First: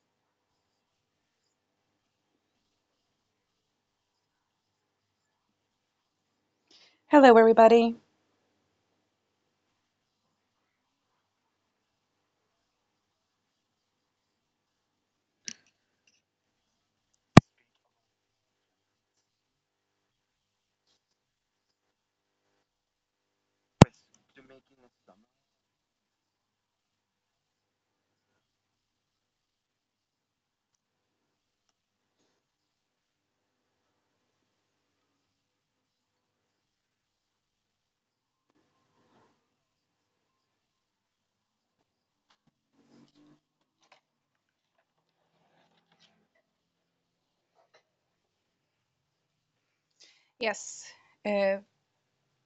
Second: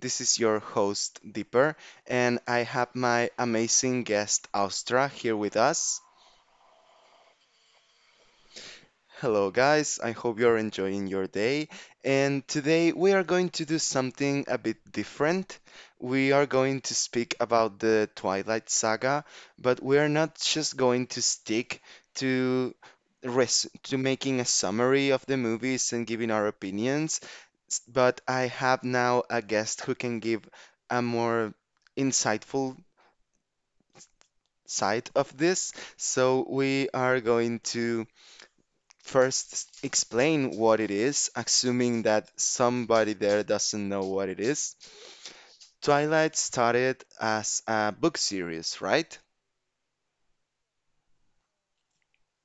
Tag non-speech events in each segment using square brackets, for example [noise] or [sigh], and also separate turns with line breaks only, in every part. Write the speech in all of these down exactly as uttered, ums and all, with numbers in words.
This is your host, Dipper, and I have my amazing guest, Austra, here with us.
Hello, everybody.
Hello, guys. I hope you're enjoying your day. And today we are going to do something a bit different. We are going to speak about the Twilight Saga, but we are not just going to stick to res to making a summary of the movies and giving our opinions. S- but I have now a guest who can give a more insightful side of this. So we are going to first s- explain what it is, assuming that somebody there doesn't know what it is. Twilight started as a book series, right?
Yes, uh,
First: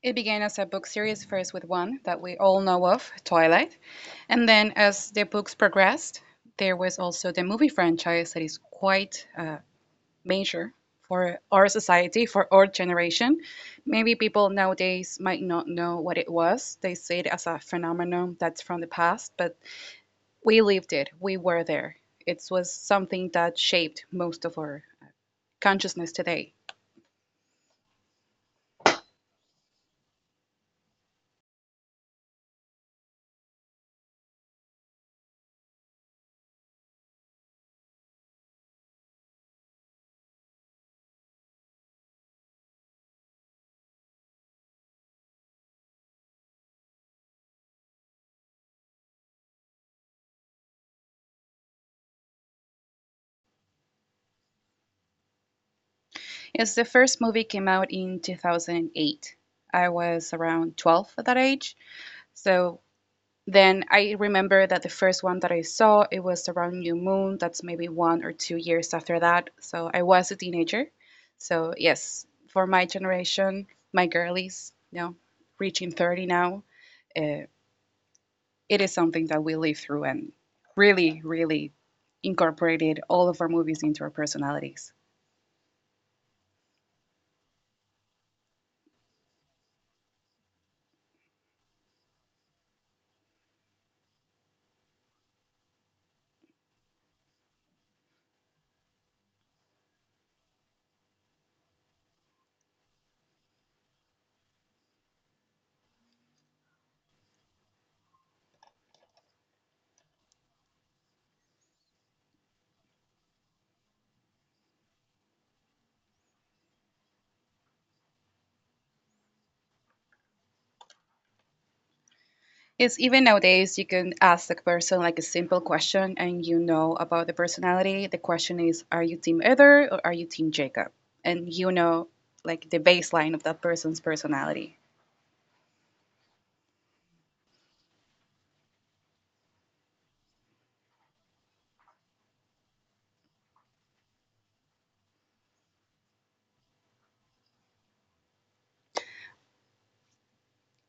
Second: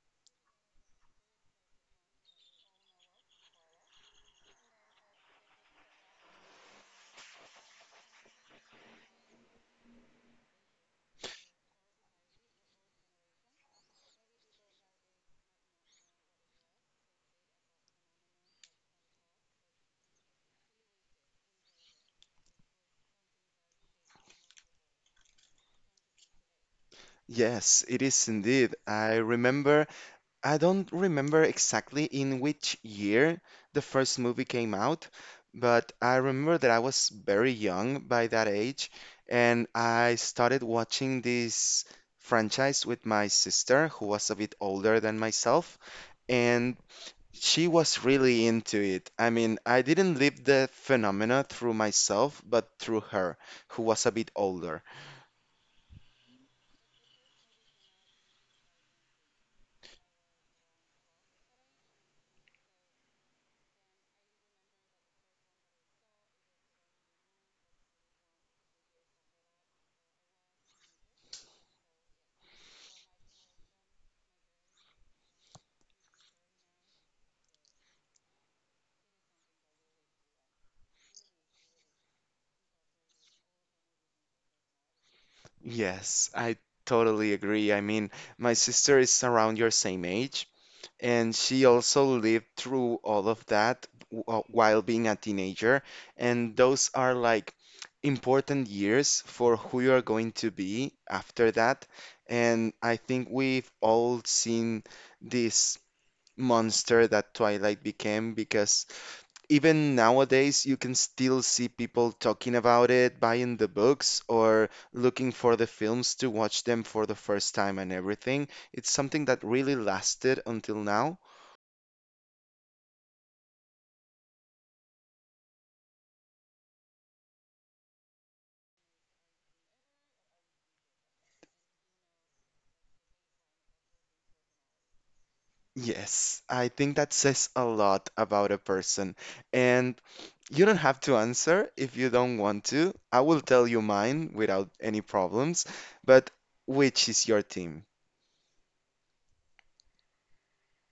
it began as a book series, first with one that we all know of, Twilight. And then as the books progressed, there was also the movie franchise that is quite uh, major for our society, for our generation. Maybe people nowadays might not know what it was. They see it as a phenomenon that's from the past, but we lived it, we were there. It was something that shaped most of our consciousness today.
Yes, it is indeed. I remember I don't remember exactly in which year the first movie came out, but I remember that I was very young by that age, and I started watching this franchise with my sister, who was a bit older than myself, and she was really into it. I mean, I didn't live the phenomena through myself, but through her, who was a bit older.
Yes, the first movie came out in two thousand eight. I was around twelve at that age. So then I remember that the first one that I saw, it was around New Moon. That's maybe one or two years after that. So I was a teenager. So yes, for my generation, my girlies, you know, reaching thirty now, uh, it is something that we live through and really, really incorporated all of our movies into our personalities.
Yes, I totally agree. I mean, my sister is around your same age. And she also lived through all of that w- uh, while being a teenager. And those are like important years for who you are going to be after that. And I think we've all seen this monster that Twilight became because even nowadays you can still see people talking about it, buying the books, or looking for the films to watch them for the first time and everything. It's something that really lasted until now.
Yes, even nowadays, you can ask the person like a simple question and you know about the personality. The question is, are you team Heather or are you team Jacob? And you know like the baseline of that person's personality.
Yes, I think that says a lot about a person. And you don't have to answer if you don't want to. I will tell you mine without any problems. But which is your team?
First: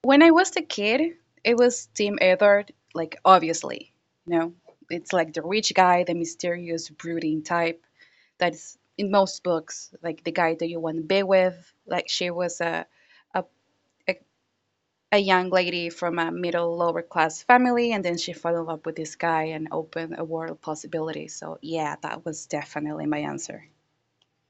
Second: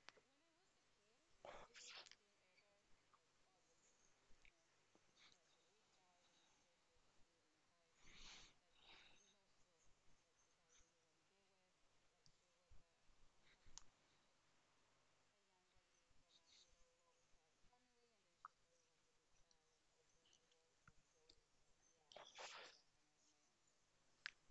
When I was a kid, it was team Heather, like obviously, you know, it's like the rich guy, the mysterious, brooding type that's in most books, like the guy that you want to be with. Like she was a, a, a a young lady from a middle lower class family, and then she fell in love with this guy and opened a world of possibilities. So yeah, that was definitely my answer.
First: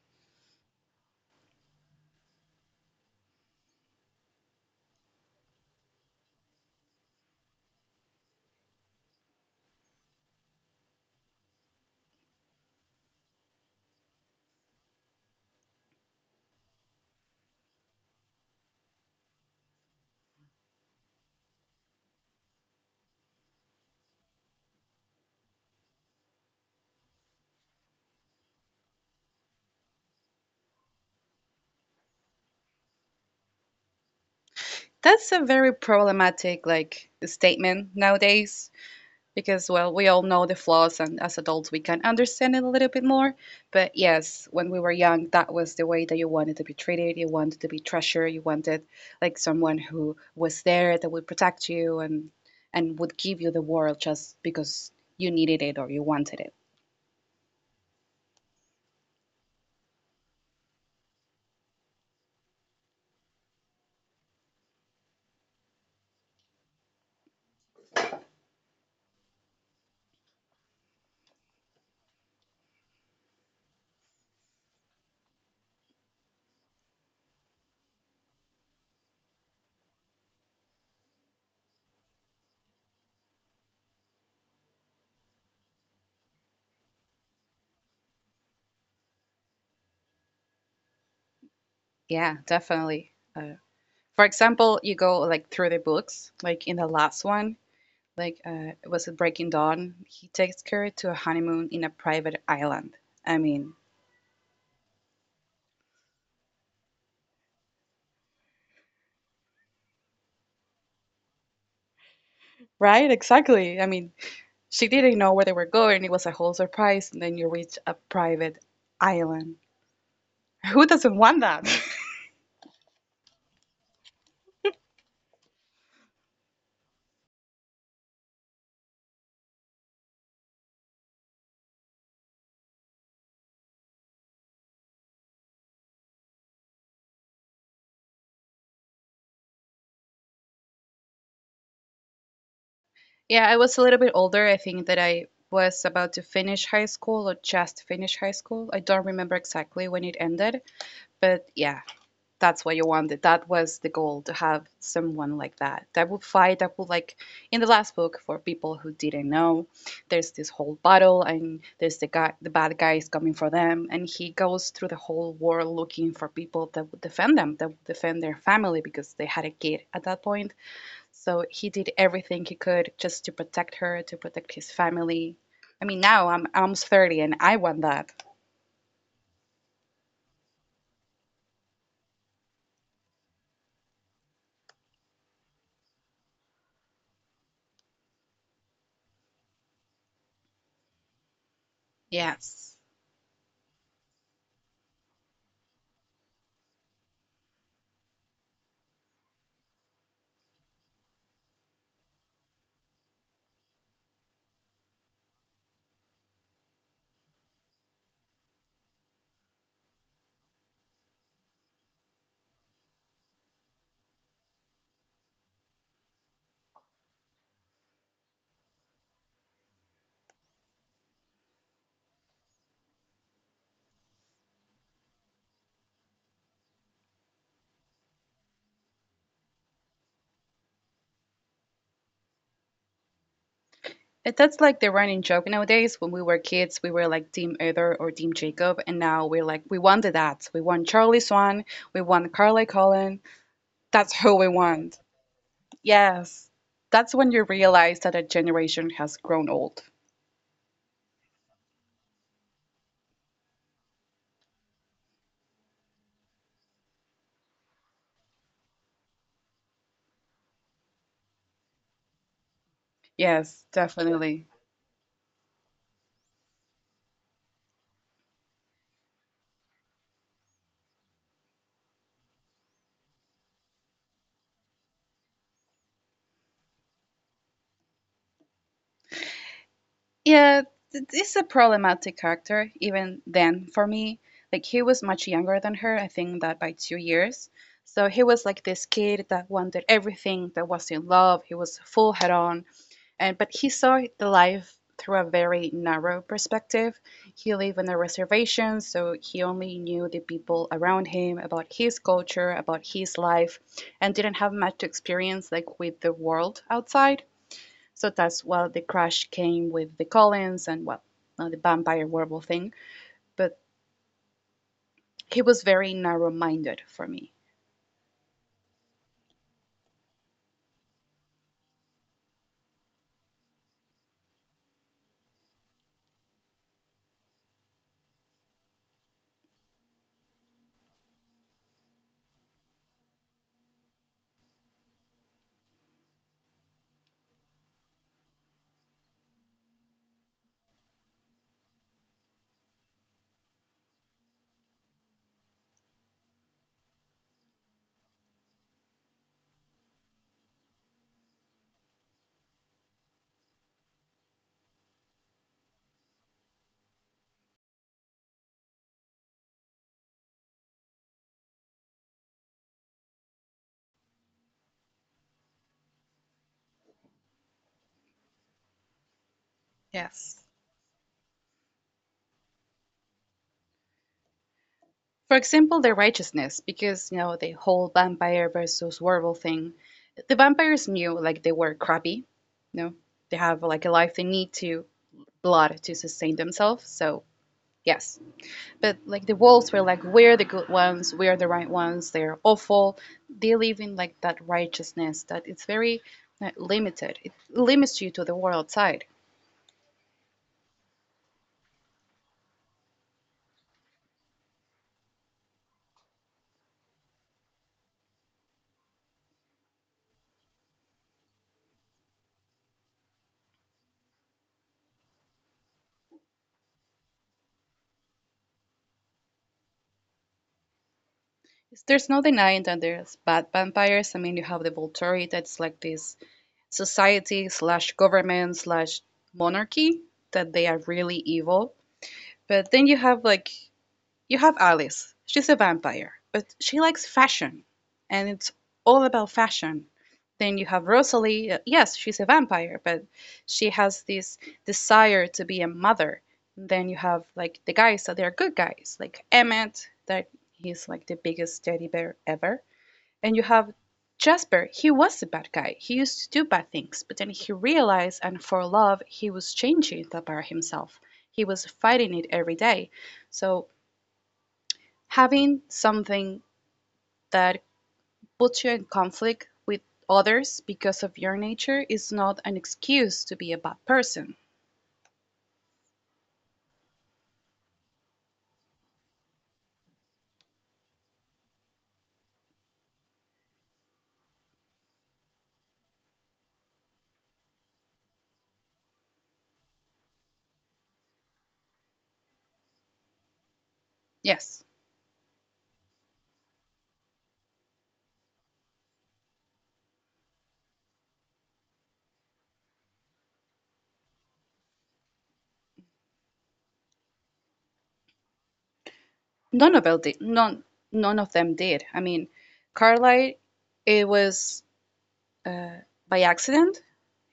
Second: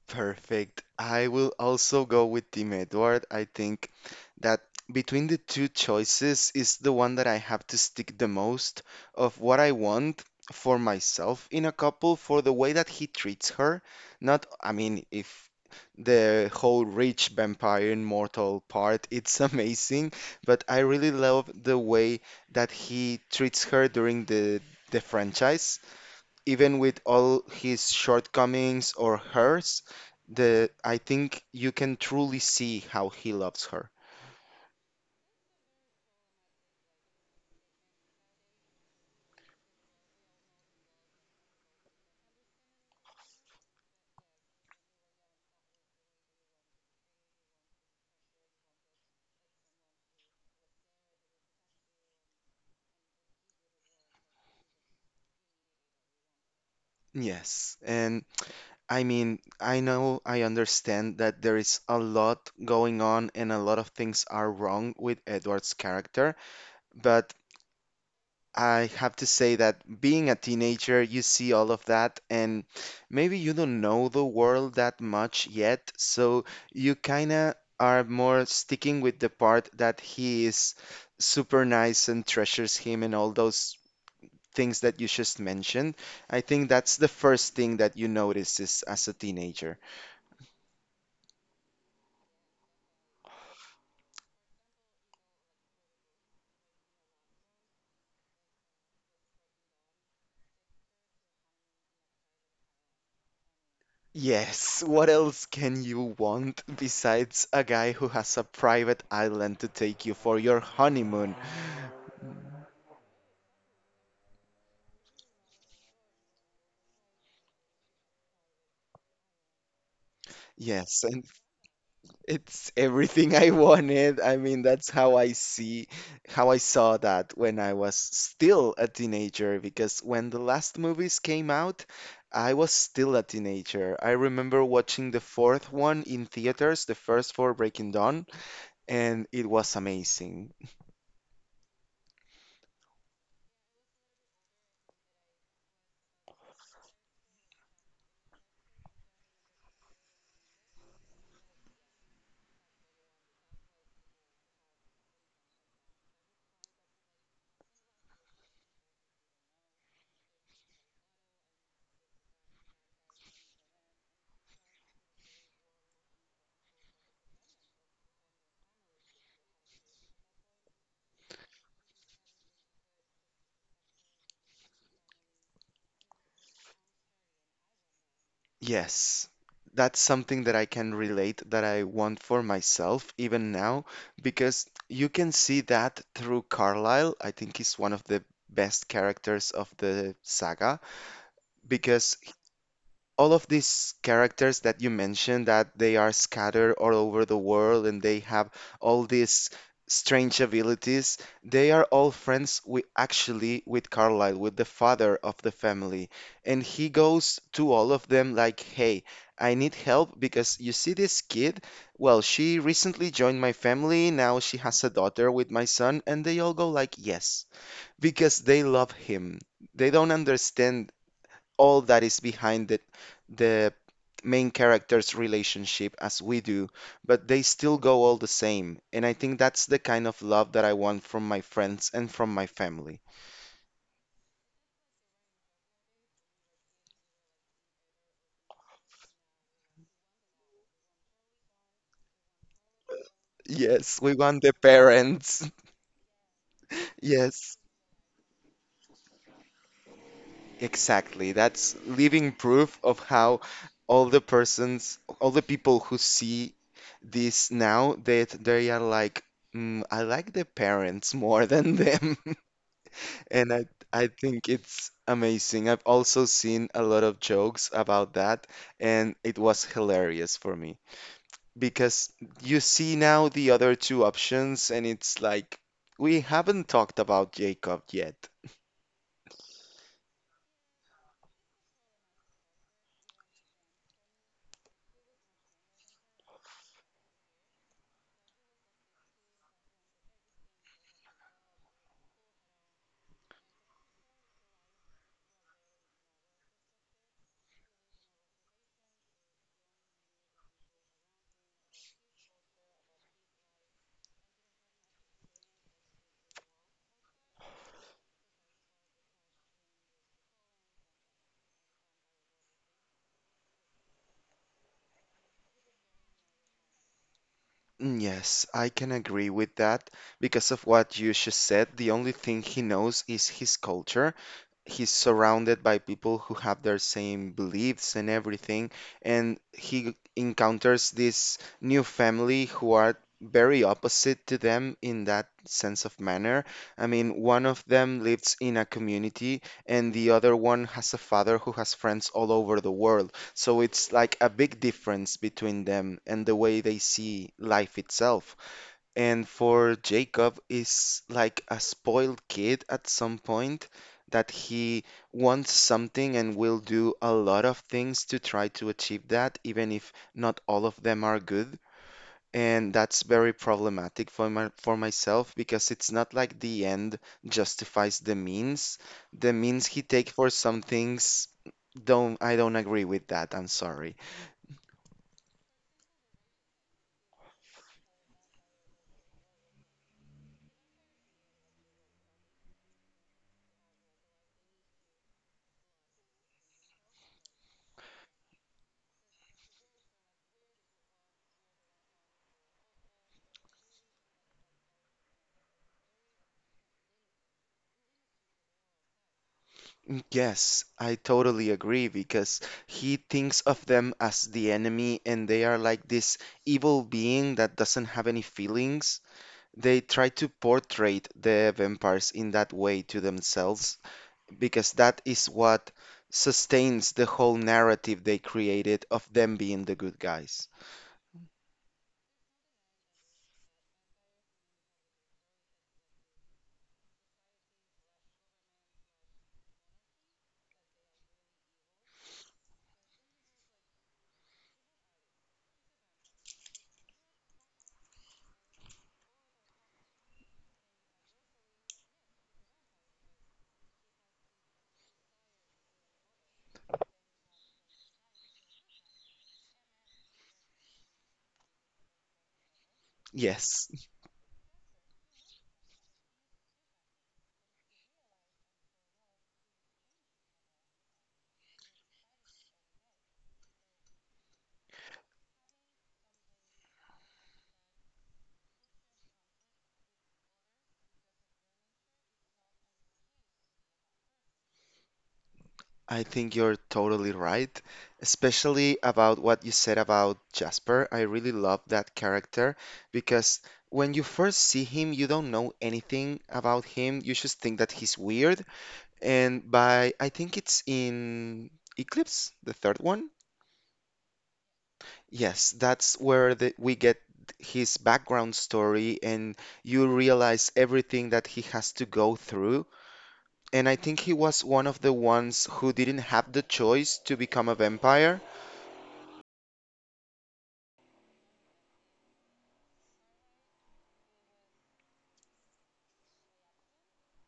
Perfect. I will also go with Team Edward. I think that between the two choices is the one that I have to stick the most of what I want for myself in a couple for the way that he treats her. Not, I mean, if the whole rich vampire immortal part, it's [laughs] amazing, but I really love the way that he treats her during the the franchise even with all his shortcomings or hers, the I think you can truly see how he loves her.
That's a very problematic like statement nowadays, because well, we all know the flaws, and as adults we can understand it a little bit more. But yes, when we were young, that was the way that you wanted to be treated. You wanted to be treasured. You wanted like someone who was there that would protect you, and and would give you the world just because you needed it or you wanted it.
Yes, and I mean, I know I understand that there is a lot going on and a lot of things are wrong with Edward's character, but I have to say that being a teenager, you see all of that, and maybe you don't know the world that much yet, so you kinda are more sticking with the part that he is super nice and treasures him and all those things that you just mentioned. I think that's the first thing that you notice is as a teenager.
Yeah, definitely. uh, for example, you go like through the books, like in the last one, like uh was it Breaking Dawn, he takes her to a honeymoon in a private island. I mean,
Yes, [laughs] what else can you want besides a guy who has a private island to take you for your honeymoon?
right, exactly. I mean, she didn't know where they were going. It was a whole surprise, and then you reach a private island. [laughs] Who
Yes,
doesn't
and.
want that? [laughs]
It's everything I wanted. I mean, that's how I see, how I saw that when I was still a teenager. Because when the last movies came out, I was still a teenager. I remember watching the fourth one in theaters, the first for Breaking Dawn, and it was amazing.
Yeah, I was a little bit older. I think that I was about to finish high school or just finish high school. I don't remember exactly when it ended, but yeah, that's what you wanted. That was the goal, to have someone like that that would fight, that would like in the last book, for people who didn't know, there's this whole battle, and there's the guy, the bad guy is coming for them, and he goes through the whole world looking for people that would defend them, that would defend their family because they had a kid at that point. So he did everything he could just to protect her, to protect his family. I mean now I'm I'm almost thirty and I want that.
Yes, that's something that I can relate that I want for myself even now because you can see that through Carlyle. I think he's one of the best characters of the saga because
Yes.
all of these characters that you mentioned that they are scattered all over the world and they have all these strange abilities, they are all friends with actually with Carlyle, with the father of the family, and he goes to all of them like, hey, I need help because you see this kid, well she recently joined my family, now she has a daughter with my son, and they all go like yes because they love him. They don't understand all that is behind the, the main character's relationship as we do, but they still go all the same. And I think that's the kind of love that I want from my friends and from my family.
It, that's like the running joke nowadays. When we were kids, we were like Team Heather or Team Jacob, and now we're like, we want the dads. We want Charlie Swan. We want Carly Cullen.
Yes,
That's
we
who
want
we
the
want.
parents. [laughs]
Yes. That's when you
Yes,
realize that a generation has grown old.
exactly. That's living proof of how all the persons, all the people who see this now, that they, are like, mm, I like the parents [laughs] more than them. And
Yes,
I I
definitely.
think it's amazing. I've also seen a lot of jokes about that, and it was hilarious for me because you see now the other two options, and it's like we haven't talked about Jacob yet.
Yeah, th- this is a problematic character even then for me. Like he was much younger than her, I think that by two years. So he was like this kid that wanted everything, that was in love, he was full head on, and but he saw the life through a very narrow perspective. He lived on a reservation, so he only knew the people around him, about his culture, about his life, and didn't have much experience like with the world outside. So that's why the crash came with the Collins, and well, not the vampire werewolf thing, but he was very narrow-minded for me.
Mm, yes, I can agree with that because of what you just said. The only thing he knows is his culture. He's surrounded by people who have their same beliefs and everything, and he encounters this new family who are very opposite to them in that sense of manner. I mean, one of them lives in a community, and the other one has a father who has friends all over the world. So it's like a big difference between them and the way they see life itself. And for Jacob is like a spoiled kid at some point that he wants something and will do a lot of things to try to achieve that, even if not all of them are good. And that's very problematic for my, for myself because it's not like the end justifies the means. The means he take for
Yes.
some things don't I don't agree with that. I'm sorry.
For example, their righteousness, because you know the whole vampire versus werewolf thing. The vampires knew like they were crappy, you know, they have like a life, they need to blood to sustain themselves. So yes, but like the wolves were like, we're the good ones, we're the right ones. They're awful. They live in like that righteousness that it's very uh, limited. It limits you to the world outside.
Yes, I totally agree because he thinks of them as the enemy and they are like this evil being that doesn't have any feelings. They try to portray the vampires in that way to themselves because that is what sustains the whole narrative they created of them being the good guys.
There's no denying that there's bad vampires. I mean, you have the Volturi, that's like this society slash government slash monarchy that they are really evil. But then you have like you have Alice. She's a vampire, but she likes fashion, and it's all about fashion. Then you have Rosalie. uh, Yes, she's a vampire, but she has this desire to be a mother. And then you have like the guys that so they're good guys, like Emmett, that he's like the biggest teddy bear ever, and you
Yes.
have Jasper. He was a bad guy. He used to do bad things, but then he realized and for love, he was changing it about himself. He was fighting it every day. So having something that puts you in conflict with others because of your nature is not an excuse to be a bad person.
I think you're totally right, especially about what you said about Jasper. I really love that character because when you first see him, you don't know anything about him. You just think that he's weird. And by, I think it's in Eclipse, the third one.
Yes.
Yes, that's where the, we get his background story and you realize everything that he has to go through. And I think he was one of the ones who didn't have the choice to become a vampire.
None of them did. None, none of them did. I mean, Carlyle, it was by accident.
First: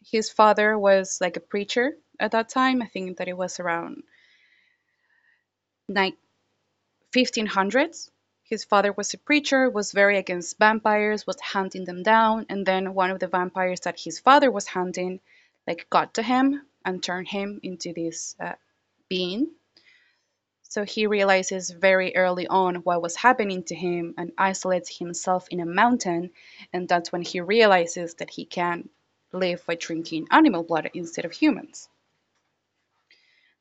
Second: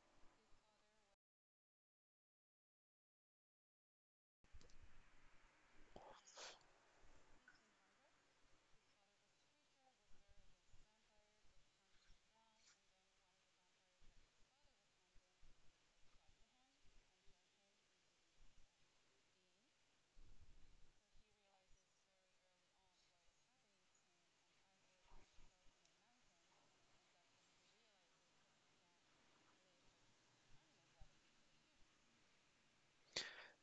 His father was like a preacher at that time. I think that it was around like fifteen hundreds. His father was a preacher, was very against vampires, was hunting them down, and then one of the vampires that his father was hunting like got to him and turned him into this uh, being. So he realizes very early on what was happening to him and isolates himself in a mountain, and that's when he realizes that he can live by drinking animal blood instead of humans.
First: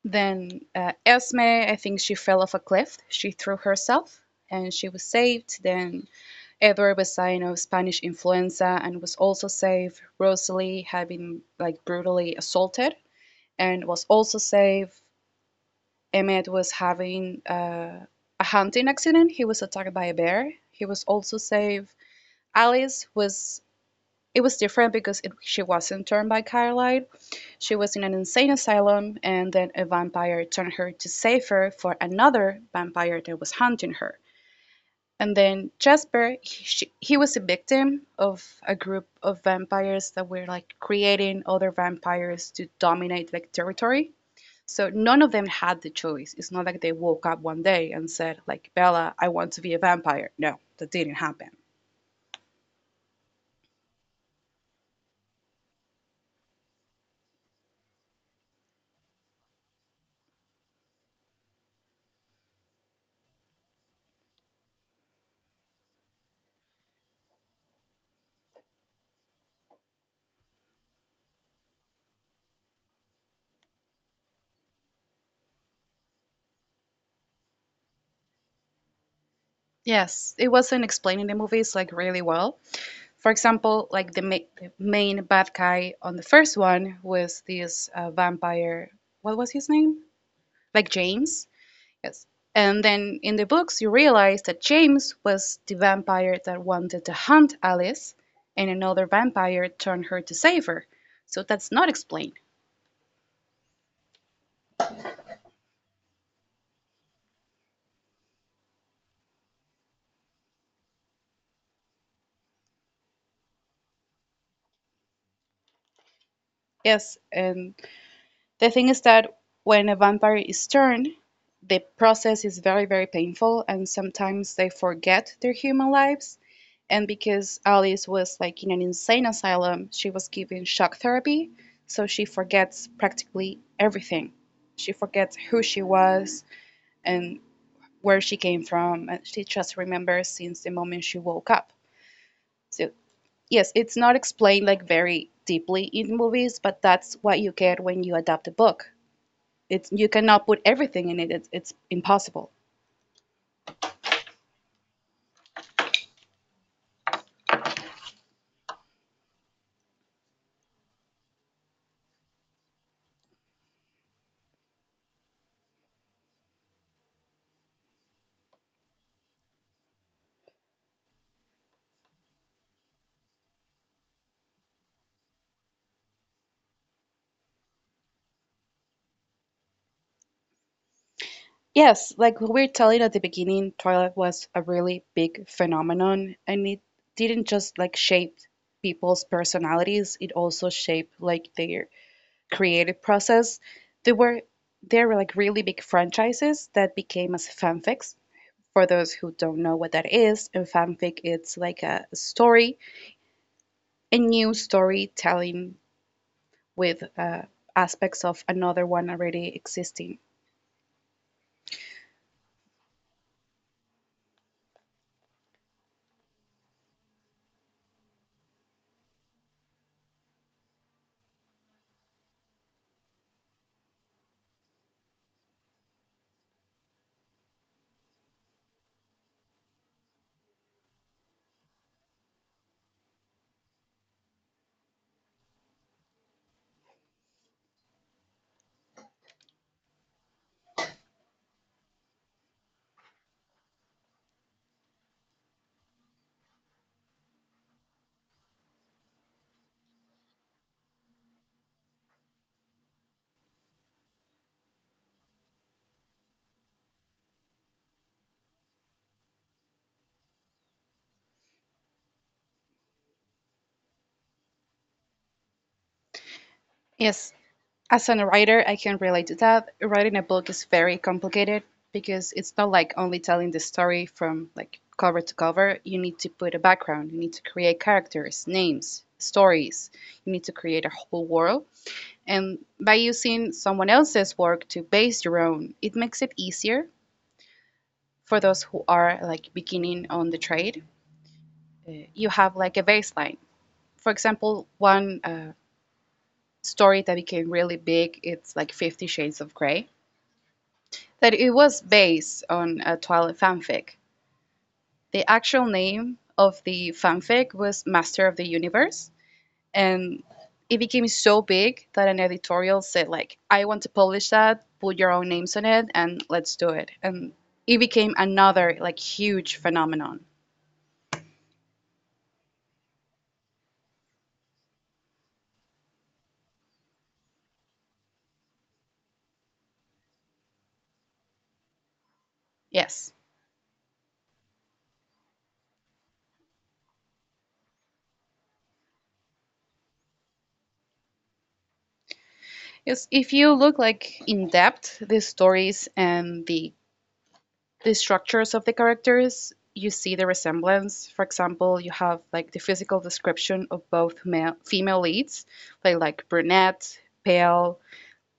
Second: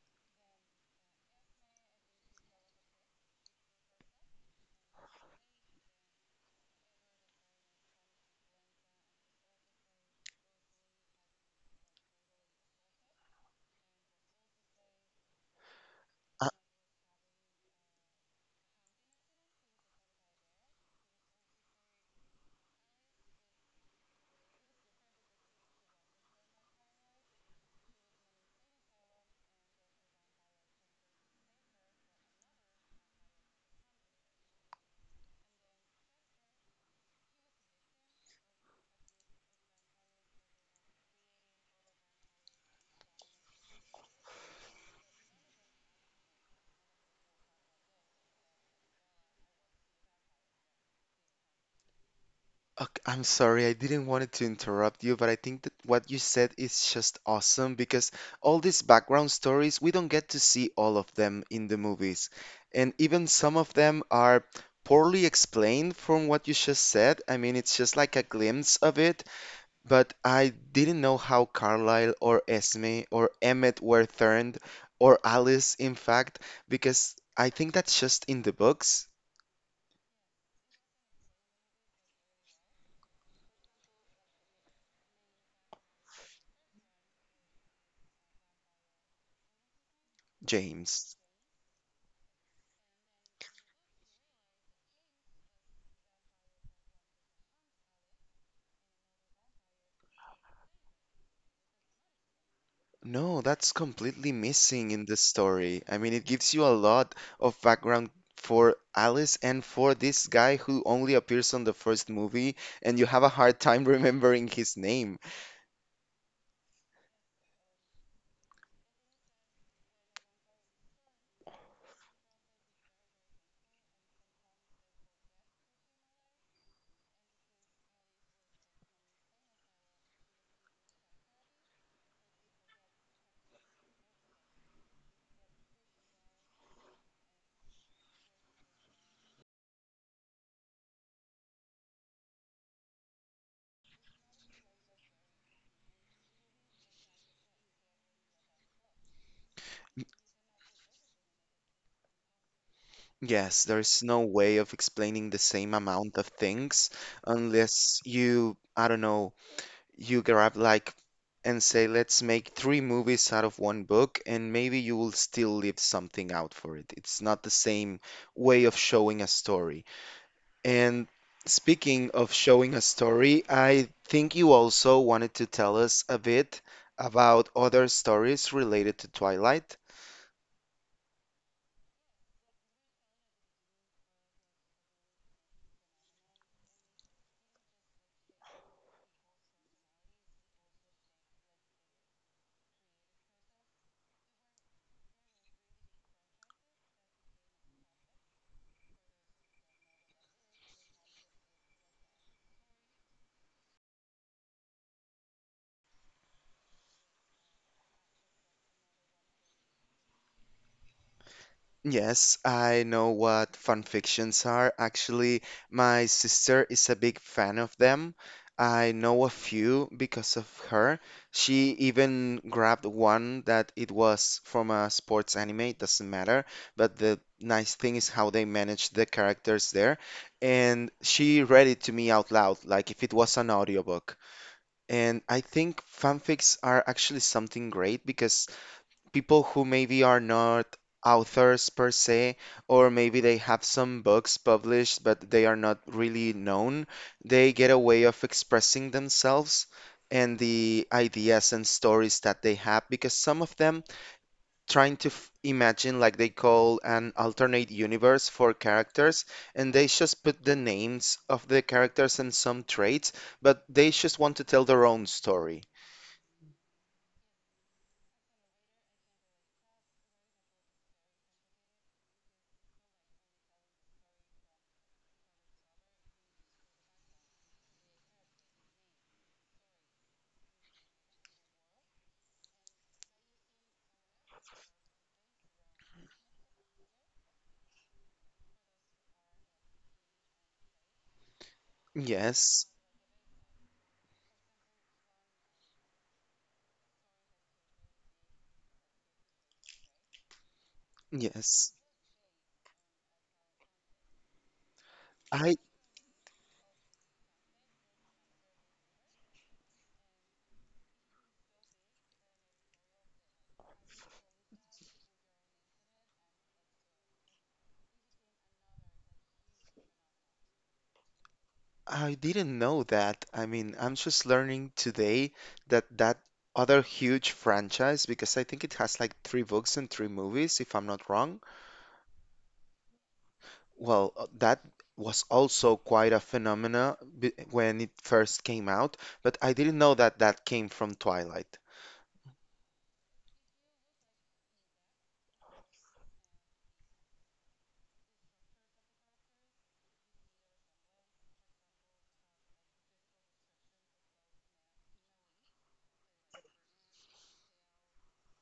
Then uh, Esme, I think she fell off a cliff. She threw herself and she was saved. Then Edward was dying of Spanish influenza and was also saved. Rosalie had been like brutally assaulted and was also saved. Emmett
Uh,
was having uh, a hunting accident. He was attacked by a bear. He was also saved. Alice was It was different because it, she wasn't turned by Caroline. She was in an insane asylum, and then a vampire turned her to save her for another vampire that was hunting her. And then Jasper, he, she, he was a victim of a group of vampires that were like creating other vampires to dominate like territory. So none of them had the choice. It's not like they woke up one day and said, like, Bella, I want to be a vampire. No, that didn't happen.
ok- I'm sorry, I didn't wanted to interrupt you, but I think that what you said is just awesome because all these background stories, we don't get to see all of them in the movies. And even some of them are poorly explained from what you just said. I mean, it's just like a glimpse of it, but I didn't know how Carlisle or Esme or Emmett were turned, or Alice, in fact, because I think that's just in the books.
Yes, it wasn't explaining the movies like really well. For example, like the, ma- the main bad guy on the first one was this uh, vampire. What was his name? Like
James.
James. Yes. And then in the books, you realize that James was the vampire that wanted to hunt Alice, and another vampire turned her to save her. So that's not explained.
No, that's completely missing in the story. I mean, it gives you a lot of background for Alice and for this guy who only appears on the first movie, and you have a hard time [laughs] remembering his name.
Yes, and the thing is that when a vampire is turned, the process is very, very painful, and sometimes they forget their human lives. And because Alice was like in an insane asylum, she was given shock therapy, so she forgets practically everything. She forgets who she was and where she came from, and she just remembers since the moment she woke up. So, yes, it's not explained like very deeply in movies, but that's what you get when you adapt a book. It's you cannot put everything in it. It's it's impossible.
Yes, there's no way of explaining the same amount of things unless you, I don't know, you grab like and say, let's make three movies out of one book, and maybe you will still leave something out for it. It's not the same way of showing a story. And speaking of showing a story, I think you also wanted to tell us a bit about other stories related to Twilight.
Yes, like we were telling at the beginning, Twilight was a really big phenomenon, and it didn't just like shape people's personalities, it also shaped like their creative process. There were there were like really big franchises that became as fanfics. For those who don't know what that is, in fanfic it's like a story, a new storytelling with uh, aspects of another one already existing.
Yes, I know what fan fictions are. Actually, my sister is a big fan of them. I know a few because of her. She even grabbed one that it was from a sports anime, it doesn't matter, but the nice thing is how they manage the characters there. And she read it to me out loud, like if it was an audiobook. And I think fanfics are actually something great because people who maybe are not authors per se, or maybe they have some books published, but they are not really known, they get a way of expressing themselves and the ideas and stories that they have because some of them trying to f- imagine like they call an alternate universe for characters and they just put the names of the characters and some traits but they just want to tell their own story.
Yes, as a writer, I can relate to that. Writing a book is very complicated because it's not like only telling the story from like cover to cover. You need to put a background, you need to create characters, names, stories. You need to create a whole world. And by using someone else's work to base your own, it makes it easier for those who are like beginning on the trade. You have
Yes.
like a baseline. For example, one uh, story that became really big, it's like fifty Shades of Grey that it
yes
was based on a Twilight fanfic. The
i
actual name of the fanfic was Master of the Universe, and it became so big that an editorial said like, "I want to publish that. Put your own names on it, and let's do it." And it became another like huge phenomenon.
I didn't know that. I mean, I'm just learning today that that other huge franchise, because I think it has like three books and three movies, if I'm not wrong.
Yes.
Well, uh, that was also quite a phenomena b- when it first came out, but I didn't know that that came from Twilight.
Yes, if you look like in depth the stories and the the structures of the characters, you see the resemblance. For example, you have like the physical description of both male, female leads, like like brunette, pale,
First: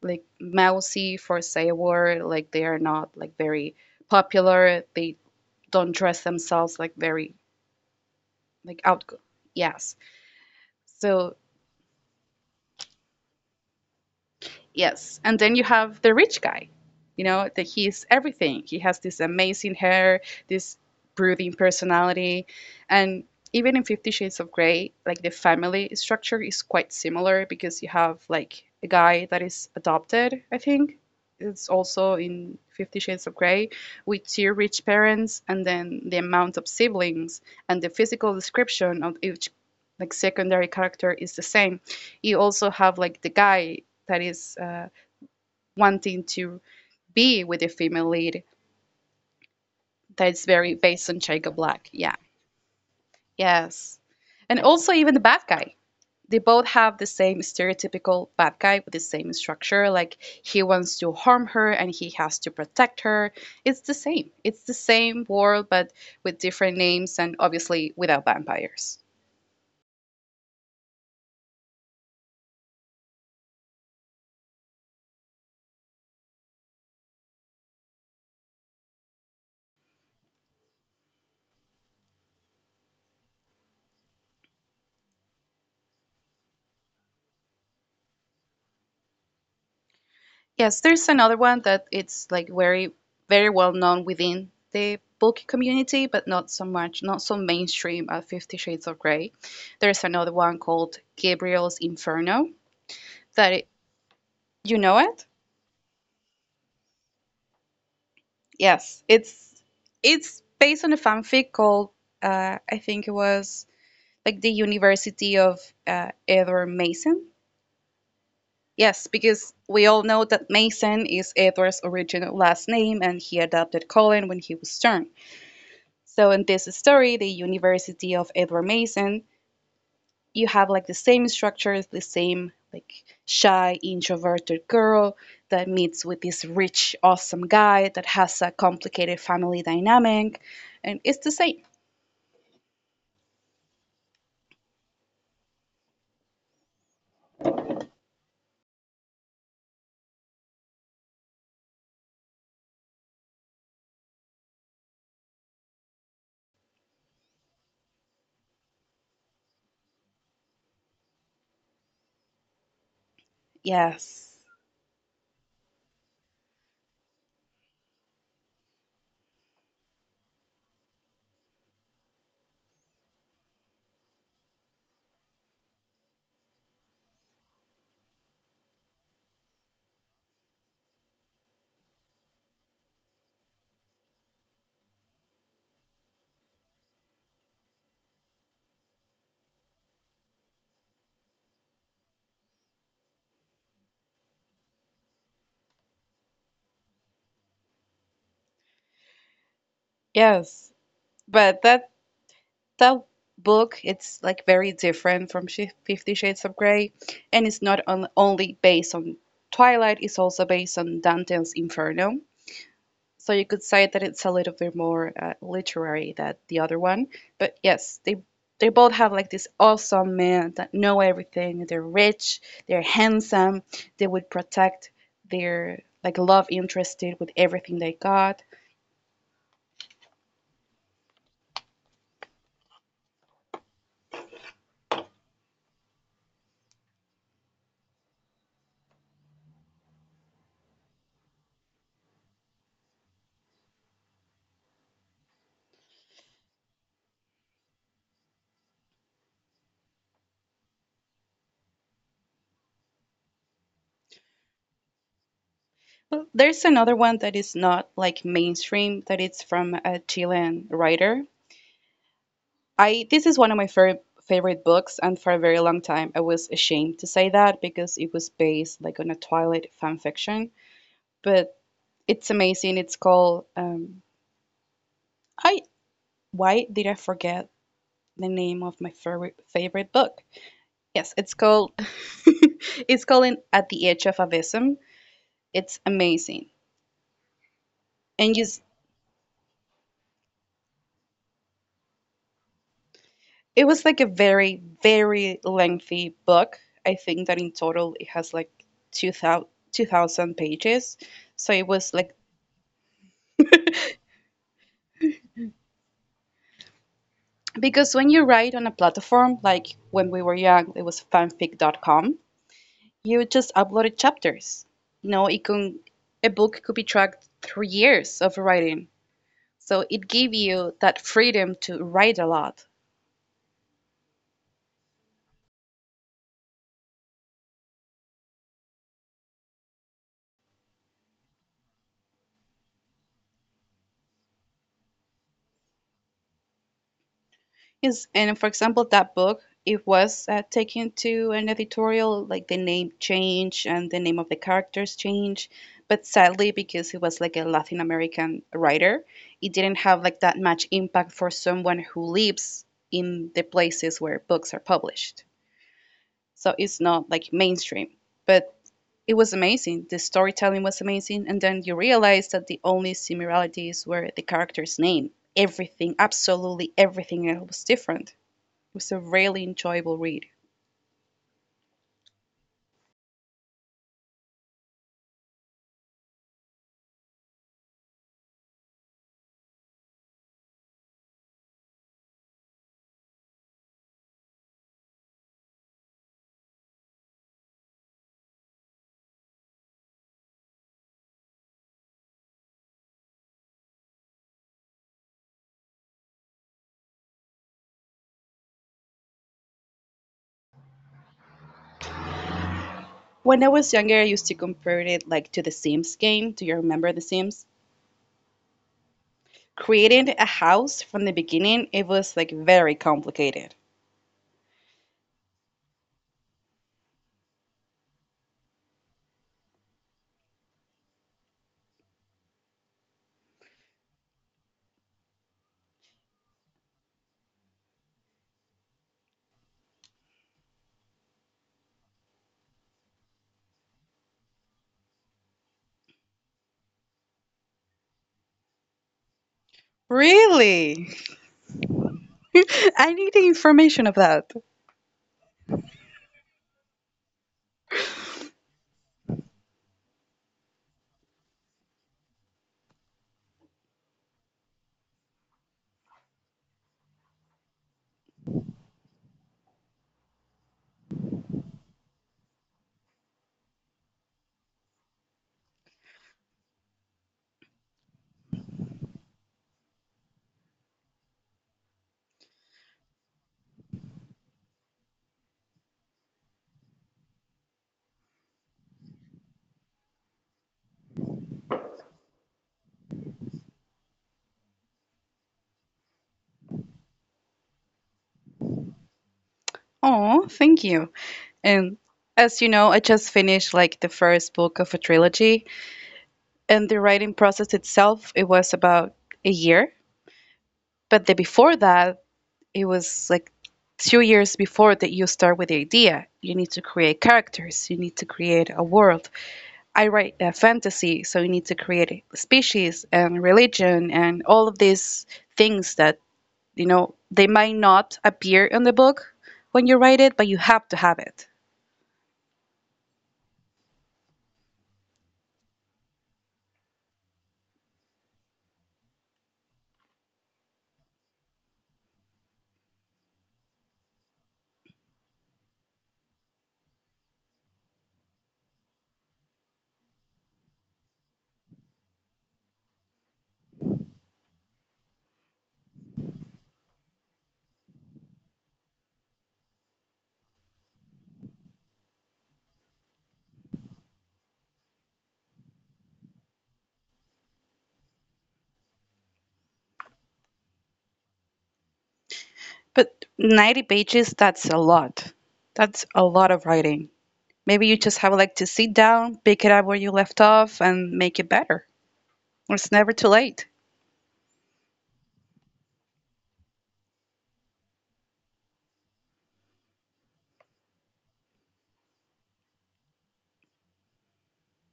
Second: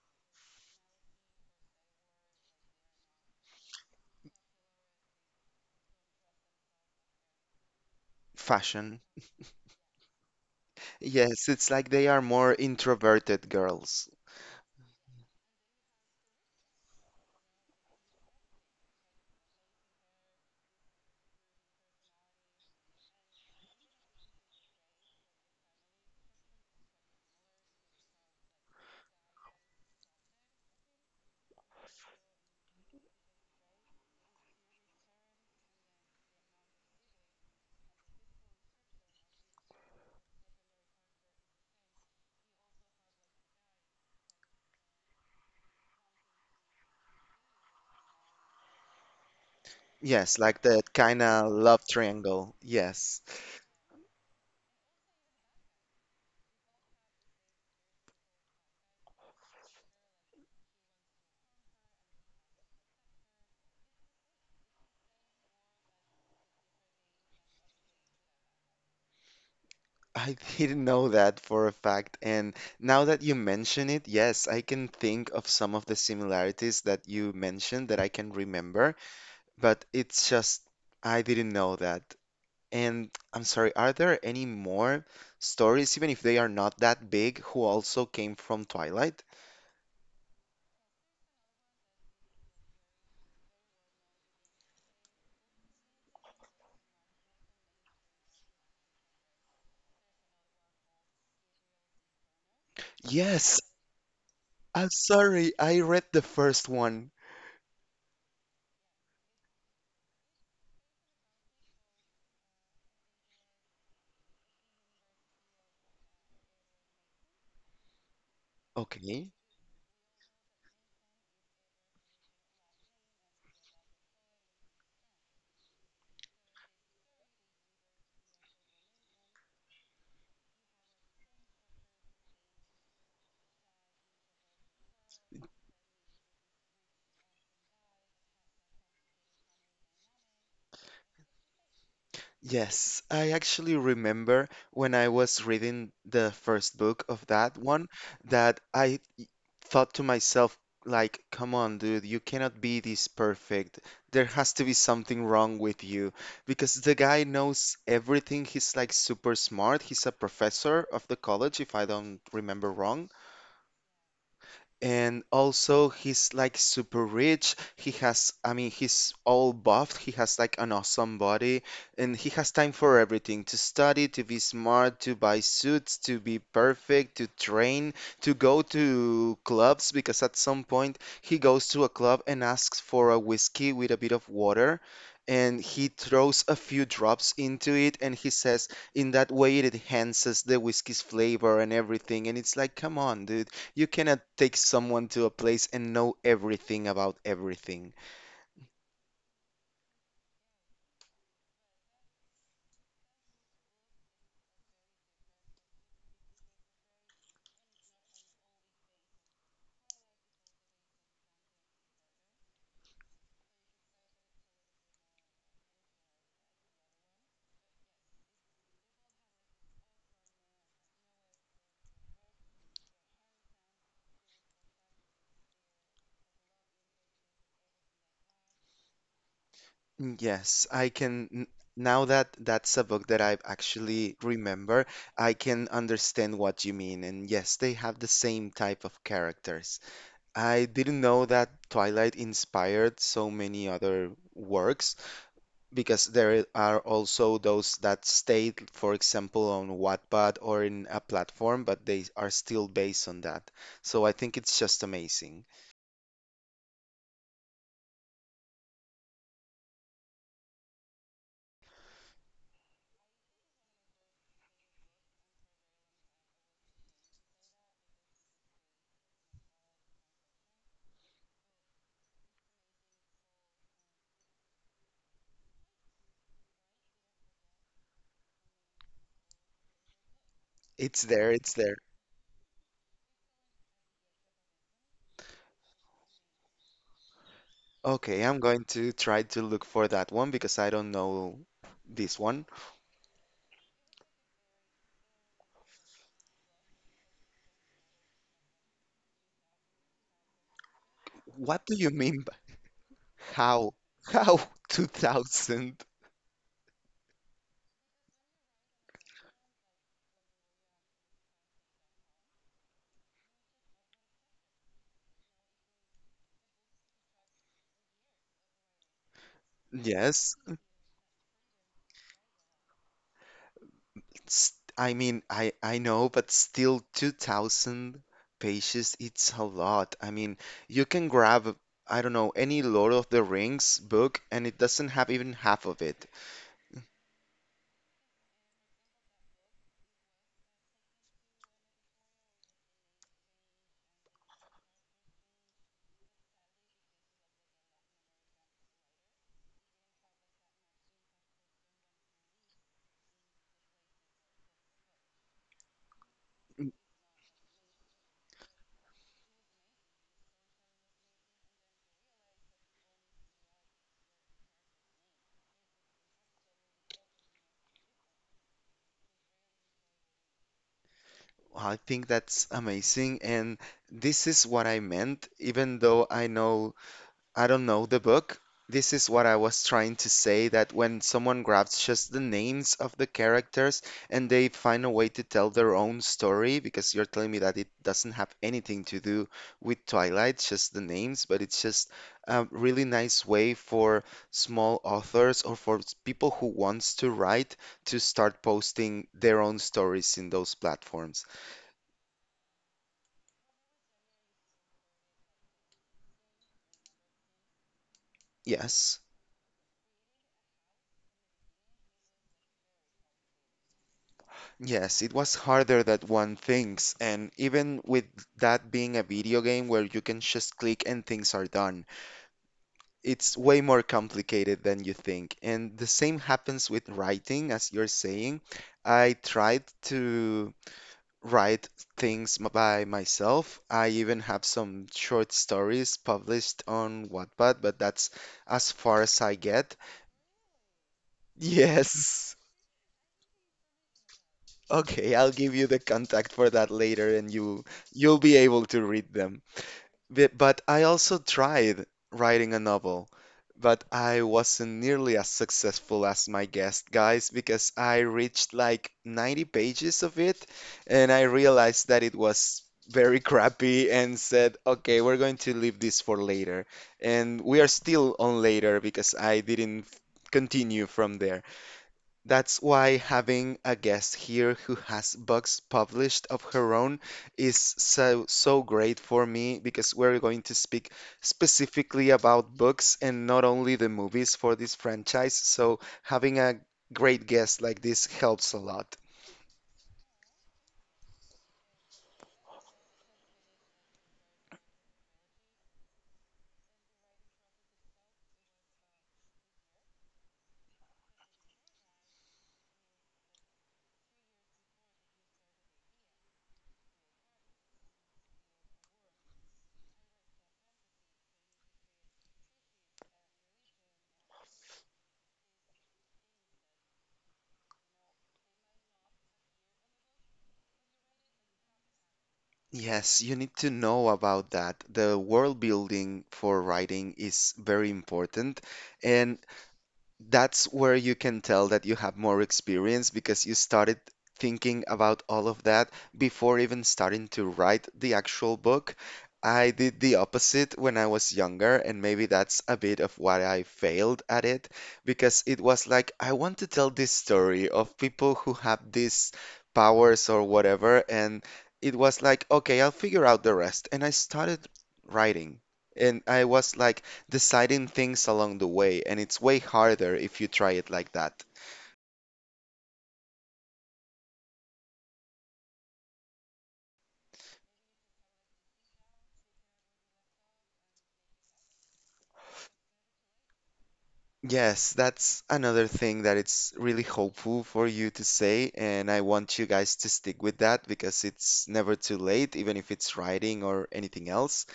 like mousy for say a word, like they are not like very popular. They don't dress themselves like very like
Fashion.
out. Yes. So
Yes, it's like they are more introverted girls.
yes. And then you have the rich guy, you know, that he's everything. He has this amazing hair, this brooding personality. And even in Fifty Shades of Grey, like the family structure is quite similar because you have like a guy that is adopted, I think. It's also in Fifty Shades of Grey with two rich parents, and then the amount of siblings and the physical description of each like secondary character is the same. You also have like the guy that is uh, wanting to be with the female lead,
Yes,
that's
like
very
that
based on
kind of
Jacob Black.
love
Yeah,
triangle. Yes.
yes. And also, even the bad guy. They both have the same stereotypical bad guy with the same structure. Like, he wants to harm her and he has to protect her. It's the same. It's the same world, but with different names and obviously without vampires.
I didn't know that for a fact. And now that you mention it, yes, I can think of some of the similarities that you mentioned that I can remember, but it's just I didn't know that. And I'm sorry, are there any more stories, even if they are not that big, who also came from Twilight?
Yes, there's another one that it's like very, very well known within the book community, but not so much, not so mainstream as Fifty Shades of Grey. There's another one called Gabriel's Inferno, that
Yes,
it, you
I'm
know it?
sorry, I read the first one.
Yes, it's it's based on a fanfic called uh, I think it was like the University of uh, Edward Mason. Yes,
Okay.
because we all know that Mason is Edward's original last name, and he adopted Colin when he was Stern. So in this story, the University of Edward Mason, you have like the same structures, the same like shy, introverted girl that meets with this rich, awesome guy that has a complicated family dynamic, and it's the same.
Yes, I actually remember when I was reading the first book of that one that I thought to myself, like, come on, dude, you cannot be this perfect. There has to be something wrong with you. Because the guy knows everything. He's like super smart. He's a professor of the college, if I don't remember wrong.
Yes,
And also, he's like super rich. He has, I mean, he's all buffed. He has like an awesome body. And he has time for everything to study, to be smart, to buy suits, to be perfect, to train, to go to clubs. Because at some point, he goes to a club and asks for a whiskey with a bit of water. And he throws a few drops into it. And he says, in that way, it enhances the whiskey's flavor and everything. And it's like, come on, dude. You cannot take someone to a place and know everything about everything.
yes, but that that book it's like very different from Sh- Fifty Shades of Grey, and it's not on, only based on Twilight; it's also based on Dante's Inferno. So you could say that it's a little bit more uh, literary than the other one. But yes, they they both have like this awesome men that know everything. They're rich, they're handsome, they would protect their like love interested with everything they got.
Mm, yes, I can. n- Now that that's a book that I actually remember, I can understand what you mean. And yes, they have the same type of characters. I didn't know that Twilight inspired so many other works because there are also those that stayed, for example, on Wattpad or in a platform, but they are still based on that. So I think it's just amazing.
Well, there's another one that is not like mainstream, that it's from a Chilean writer. I, this is one of my favorite favorite books, and for a very long time I was ashamed to say that because it was based like on a Twilight fan fiction. But it's amazing. It's called um, I, why did I forget the name of my favorite favorite book?
It's
Yes,
there,
it's
it's
called
there.
[laughs] it's called At the Edge of Abyssm. It's amazing.
Okay,
And
I'm
just
going to try to look for that one because I don't know this one.
it was like a very very lengthy book. I think that in total it has like two thousand pages. So it
What do you
was like,
mean by how? How [laughs] two thousand?
because when you write on a platform like when we were young, it was fanfic dot com. You just uploaded chapters. You know, it can, a book could be tracked through years of writing. So it gave
Yes,
you that freedom to write a lot.
s- I mean, I I know, but still two thousand pages, it's a lot. I mean, you can grab, I don't know, any Lord of the Rings book and it doesn't have even half of it.
Yes, and for example, that book, it was uh, taken to an editorial, like the name change and the name of the characters change. But sadly, because he was like a Latin American writer, it didn't have like that much impact for someone who lives in the places where books are published. So
Mm,
it's not like mainstream. But it was amazing. The storytelling was amazing, and then you realize that the only similarities were the character's name. Everything, absolutely everything else was different. It was a really enjoyable read.
I think that's amazing, and this is what I meant, even though I know I don't know the book. This is what I was trying to say that when someone grabs just the names of the characters and they find a way to tell their own story, because you're telling me that it doesn't have anything to do with Twilight, just the names, but it's just a really nice way for small authors or for s- people who wants to write to start posting their own stories in those platforms.
When I was younger, I used to compare it like to the Sims game. Do you remember the Sims?
Yes.
Creating a house from the beginning, it was like very complicated.
Yes, it was harder than one thinks, and even with that being a video game where you can just click and things are done, it's way more complicated than you think. And the same happens with writing, as you're saying. I tried to write things m- by myself. I even have some short stories published on Wattpad, but that's as far as I get.
Really?
[laughs] Yes.
[laughs] I need the information of that.
Okay, I'll give you the contact for that later and you you'll be able to read them. But, but I also tried writing a novel, but I wasn't nearly as successful as my guest guys because I reached like ninety pages of it and I realized that it was very crappy and said, "Okay, we're going to leave this for later." And we are still on later because I didn't continue from there. That's why having a guest here who has books published of her own is so so great for me because we're going to speak specifically about books and not only the movies for this franchise. So having a great guest like this helps a lot.
Oh, thank you. And as you know, I just finished like the first book of a trilogy, and the writing process itself it was about a year, but the before that it was like two years before that. You start with the idea, you need to create characters, you need to create a world. I write a fantasy, so you need to create a species and religion and all of these things that, you know, they might not appear in the book when you write it, but you have to have it.
Yes, you need to know about that. The world building for writing is very important, and that's where you can tell that you have more experience because you started thinking about all of that before even starting to write the actual book. I did the opposite when I was younger, and maybe that's a bit of why I failed at it because it was like, I want to tell this story of people who have these powers or whatever, and it was like, okay, I'll figure out the rest. And I started writing, and I was like, deciding things along the way, and it's way harder if you try it like that.
But ninety pages, that's a lot, that's a lot of writing. Maybe you just have like to sit down, pick it up where you left off, and make it better. It's never too late.
Yes, that's another thing that it's really hopeful for you to say, and I want you guys to stick with that because it's never too late, even if it's writing or anything else.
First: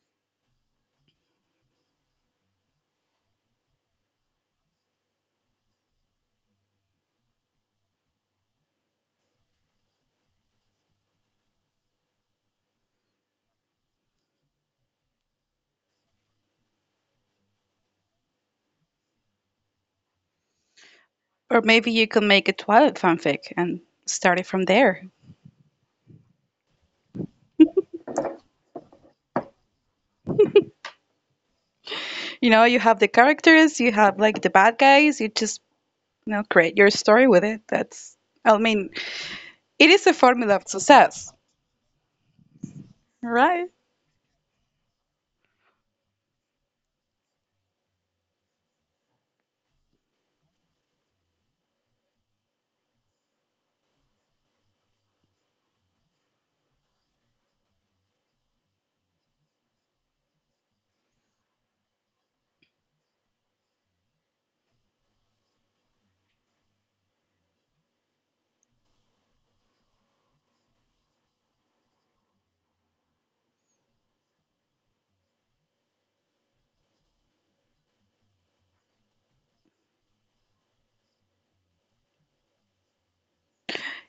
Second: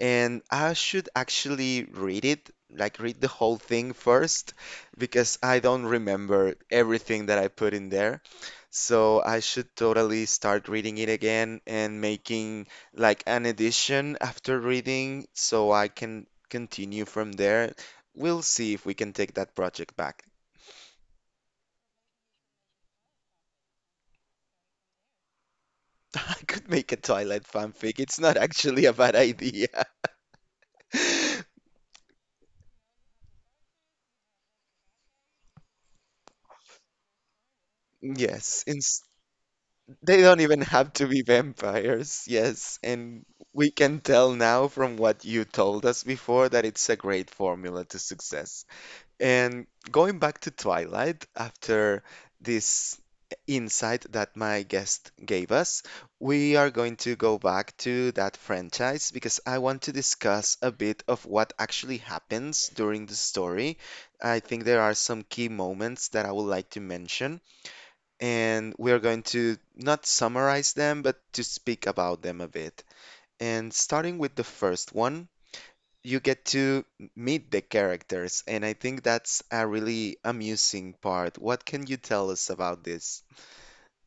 And I should actually read it, like read the whole thing first, because I don't remember everything that I put in there. So I should totally start reading it again and making like an edition after reading so I can continue from there. We'll see if we can take that project back.
Or maybe you can make a Twilight fanfic and start it from there.
[laughs] I could make a Twilight fanfic. It's not actually a bad idea. [laughs]
You know, you have the characters, you have like the bad guys, you just, you know, create your story with it. That's, I
Yes,
mean,
ins
it is a
they don't
formula
even
of
have to be
success,
vampires. Yes, and
right?
we can tell now from what you told us before that it's a great formula to success. And going back to Twilight, after this insight that my guest gave us, we are going to go back to that franchise because I want to discuss a bit of what actually happens during the story. I think there are some key moments that I would like to mention, and we are going to not summarize them, but to speak about them a bit. And starting with the first one, you get to meet the characters, and I think that's a really amusing part. What can you tell us about this?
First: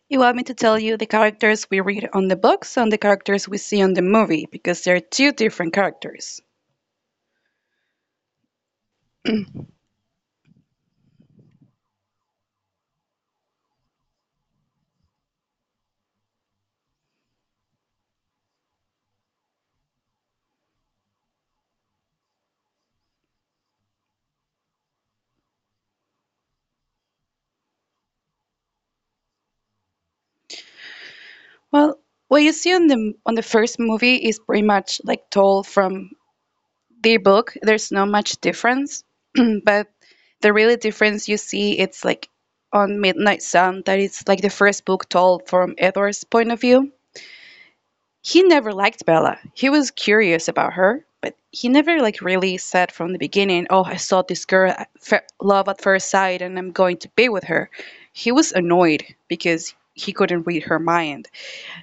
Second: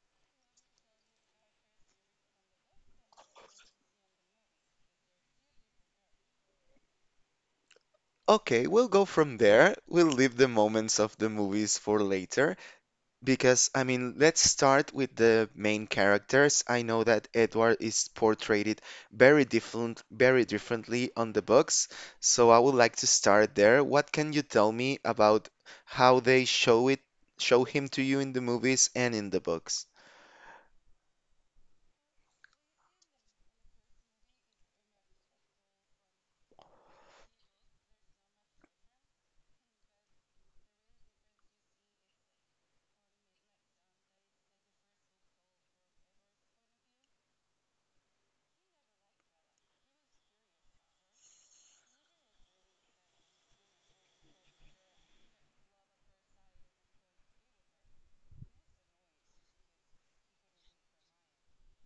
You want me to tell you the characters we read on the books and the characters we see on the movie, because they're two different characters.
Okay, we'll go from there. We'll leave the moments of the movies for later because, I mean, let's start with the main characters. I know that Edward is portrayed very different, very differently on the books, so I would like to start there. What can you tell me about how they show it, show him to you in the movies and in the books?
Well, what you see on the on the first movie is pretty much like told from the book, there's not much difference, [clears throat] but the really difference you see it's like on Midnight Sun, that it's like the first book told from Edward's point of view. He never liked Bella. He was curious about her, but he never like really said from the beginning, "Oh, I saw this girl, love at first sight and I'm going to be with her." He was annoyed because he couldn't read her mind.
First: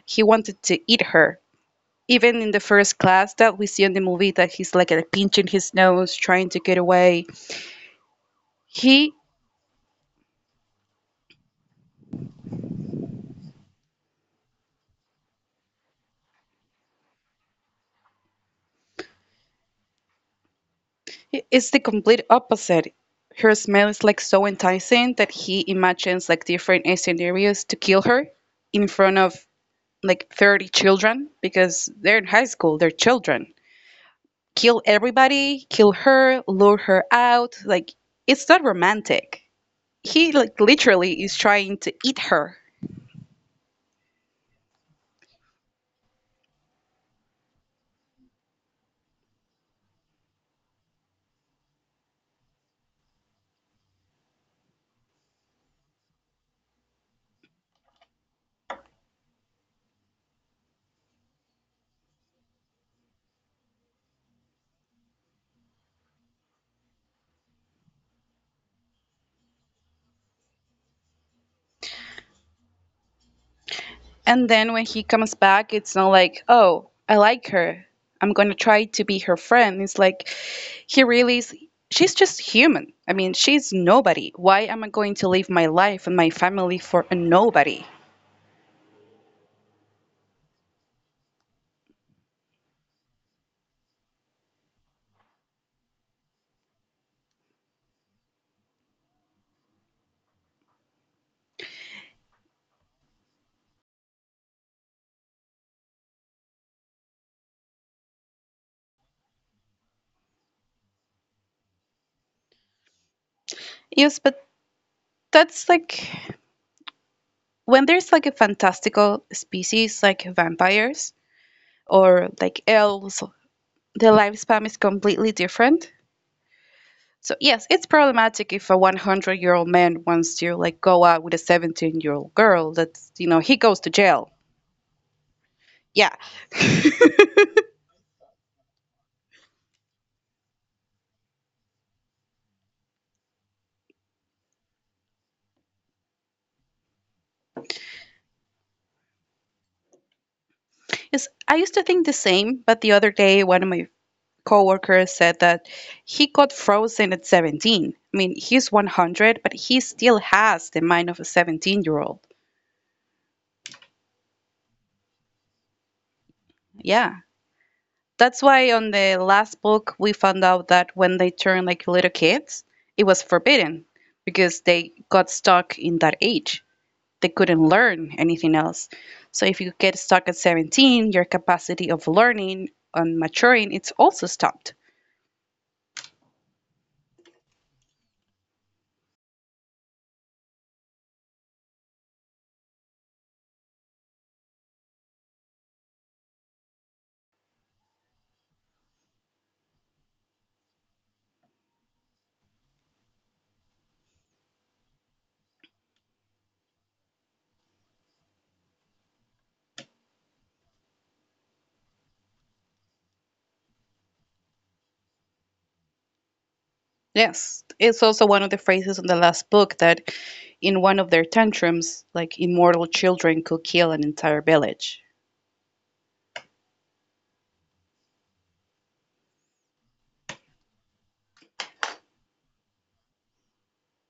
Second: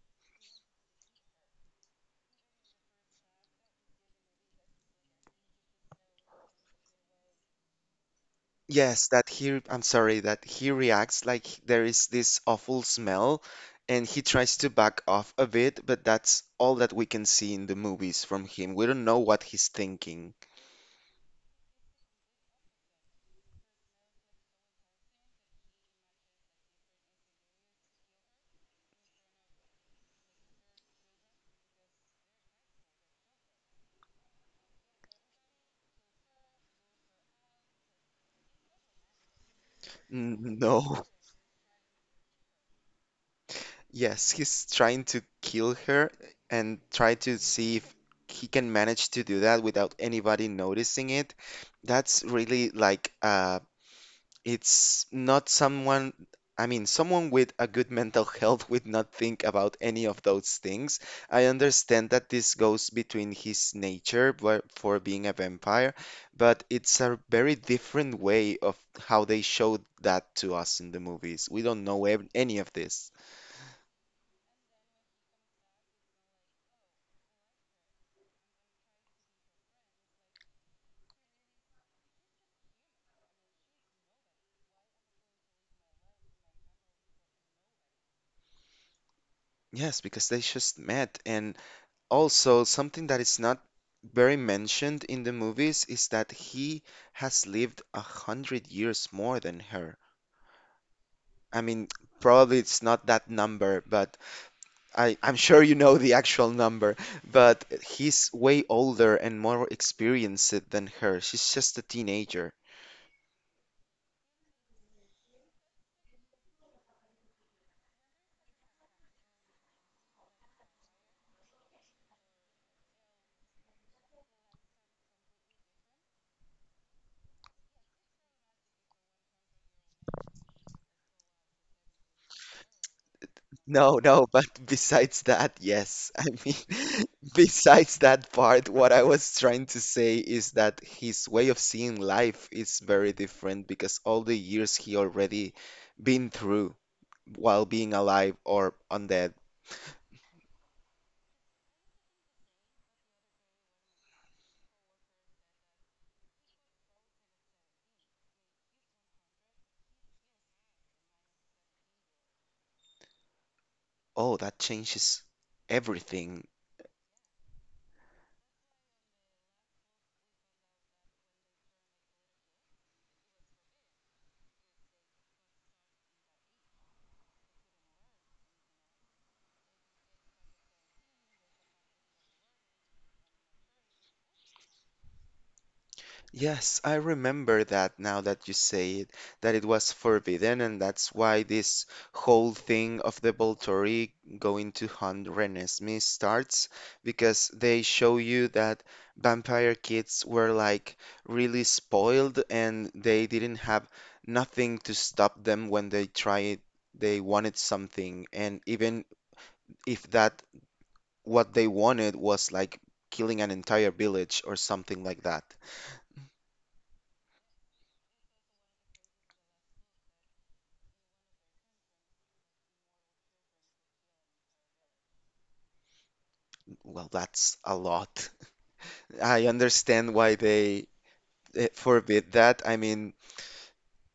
He wanted to eat her, even in the first class that we see in the movie that he's like uh, pinching his nose trying to get away.
Yes,
He
that he, I'm sorry, that he reacts like h- there is this awful smell and he tries to back off a bit, but that's all that we can see in the movies from him. We don't know what he's thinking.
is the complete opposite. Her smell is like so enticing that he imagines like different scenarios to kill her, in front of like thirty children, because they're in high school, they're children. Kill everybody, kill her, lure her out, like it's not romantic, he
N-
like
No. [laughs]
literally is trying to eat her.
Yes, he's trying to kill her and try to see if he can manage to do that without anybody noticing it. That's really like a it's not someone, I mean, someone with a good mental [laughs] health would not think about any of those things. I understand that this goes between his nature but for being a vampire, but it's a very different way of how they showed that to us in the movies. We don't know ev- any of this.
And then when he comes back, it's not like, oh, I like her. I'm going to try to be her friend. It's like he really is, she's just human. I mean, she's nobody. Why am I going to live my life and my family for a nobody?
Yes, because they just met. And also, something that is not very mentioned in the movies is that he has lived a hundred years more than her. I mean, probably it's not that number, but I, I'm sure you know the actual number. But he's way older and more experienced than her. She's just a teenager.
Yes, but that's like when there's like a fantastical species like vampires or like elves, the lifespan is completely different. So yes, it's problematic if a one hundred-year-old man wants to like go out with a seventeen-year-old girl. That's, you know, he goes to
No, no, [laughs]
jail.
but besides that, yes.
Yeah.
I mean, [laughs]
[laughs]
besides that part, what I was trying to say is that his way of seeing life is very different because all the years he already been through while being alive or undead,
Yes, I used to think the same, but the other day one of my coworkers said that he got frozen at seventeen. I mean, he's one hundred, but he still has the mind of a seventeen-year-old.
oh, that changes everything.
Yeah. That's why on the last book we found out that when they turn like little kids, it was forbidden because they got stuck in that age. They couldn't learn anything else. So if you get stuck at seventeen, your capacity of learning and maturing it's also stopped.
Yes, I remember that now that you say it, that it was forbidden, and that's why this whole thing of the Volturi going to hunt Renesmee starts, because they show you that vampire kids were like really spoiled and they didn't have nothing to stop them when they tried, they wanted something, and even if that what they wanted was like killing an entire village or something like that.
Yes, it's also one of the phrases in the last book that in one of their tantrums, like immortal children could kill an entire village.
Well, that's a lot. [laughs] I understand why they eh, forbid that. I mean,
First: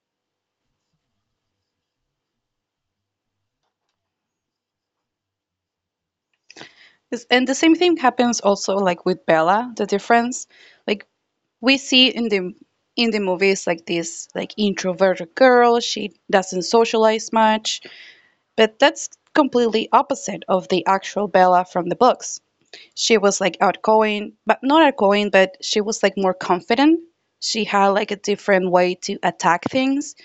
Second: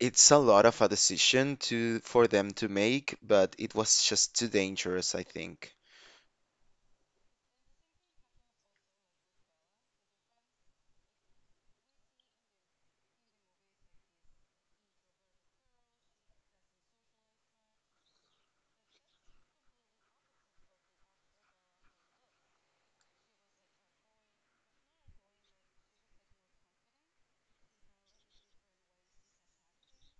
it's a lot of a decision to for them to make, but it was just too dangerous, I think.
And the same thing happens also like with Bella, the difference like we see in the in the movies like this like introverted girl, she doesn't socialize much. But that's completely opposite of the actual Bella from the books. She was like outgoing, but not outgoing, but she was like more confident. She had like a different way to attack things,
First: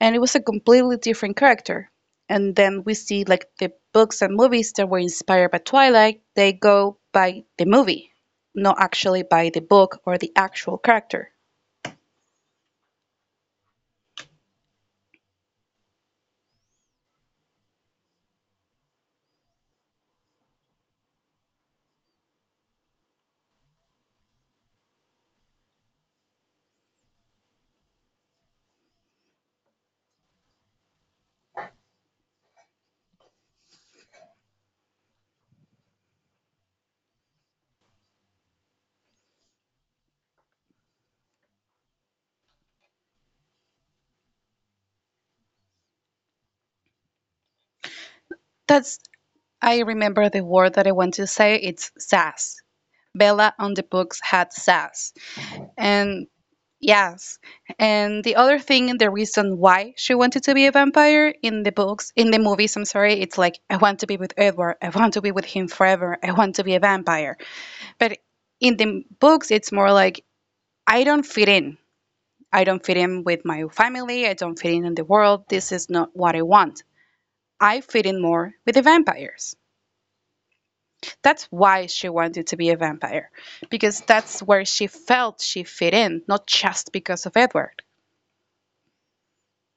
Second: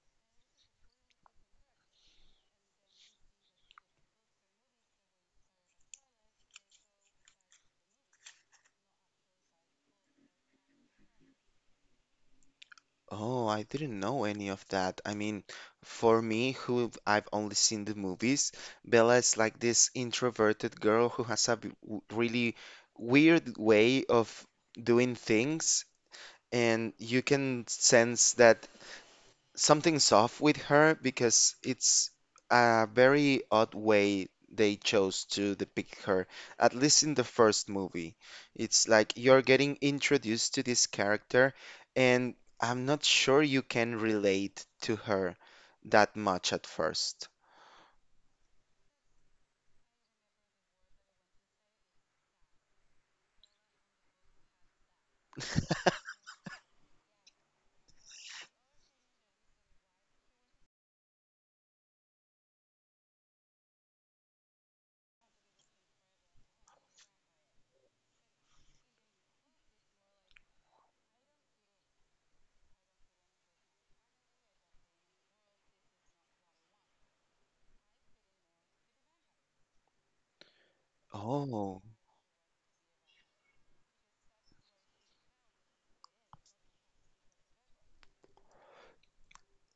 and it was a completely different character. And then we see like the books and movies that were inspired by Twilight, they go by the movie, not actually by the book or the actual character.
Oh, I didn't know any of that. I mean, for me, who I've only seen the movies, Bella is like this introverted girl who has a b- w- really weird way of doing things, and you can sense that something's off with her because it's a very odd way they chose to depict her, at least in the first movie. It's like you're getting introduced to this character, and I'm not sure you can relate to her that much at first.
That's, I remember the word that I want to say, it's sass. Bella on the books had sass. And yes. And the other thing, the reason why she wanted to be a vampire in the books, in the movies, I'm sorry, it's like, I want to be with Edward. I want to be with him forever. I want to be a vampire. But in the books, it's more like, I don't fit in. I don't fit in with my family. I don't fit in in the world. This is not what I want. I fit in more with the vampires. That's
Oh,
why she wanted to be a vampire, because that's where she felt she fit in, not just because of Edward.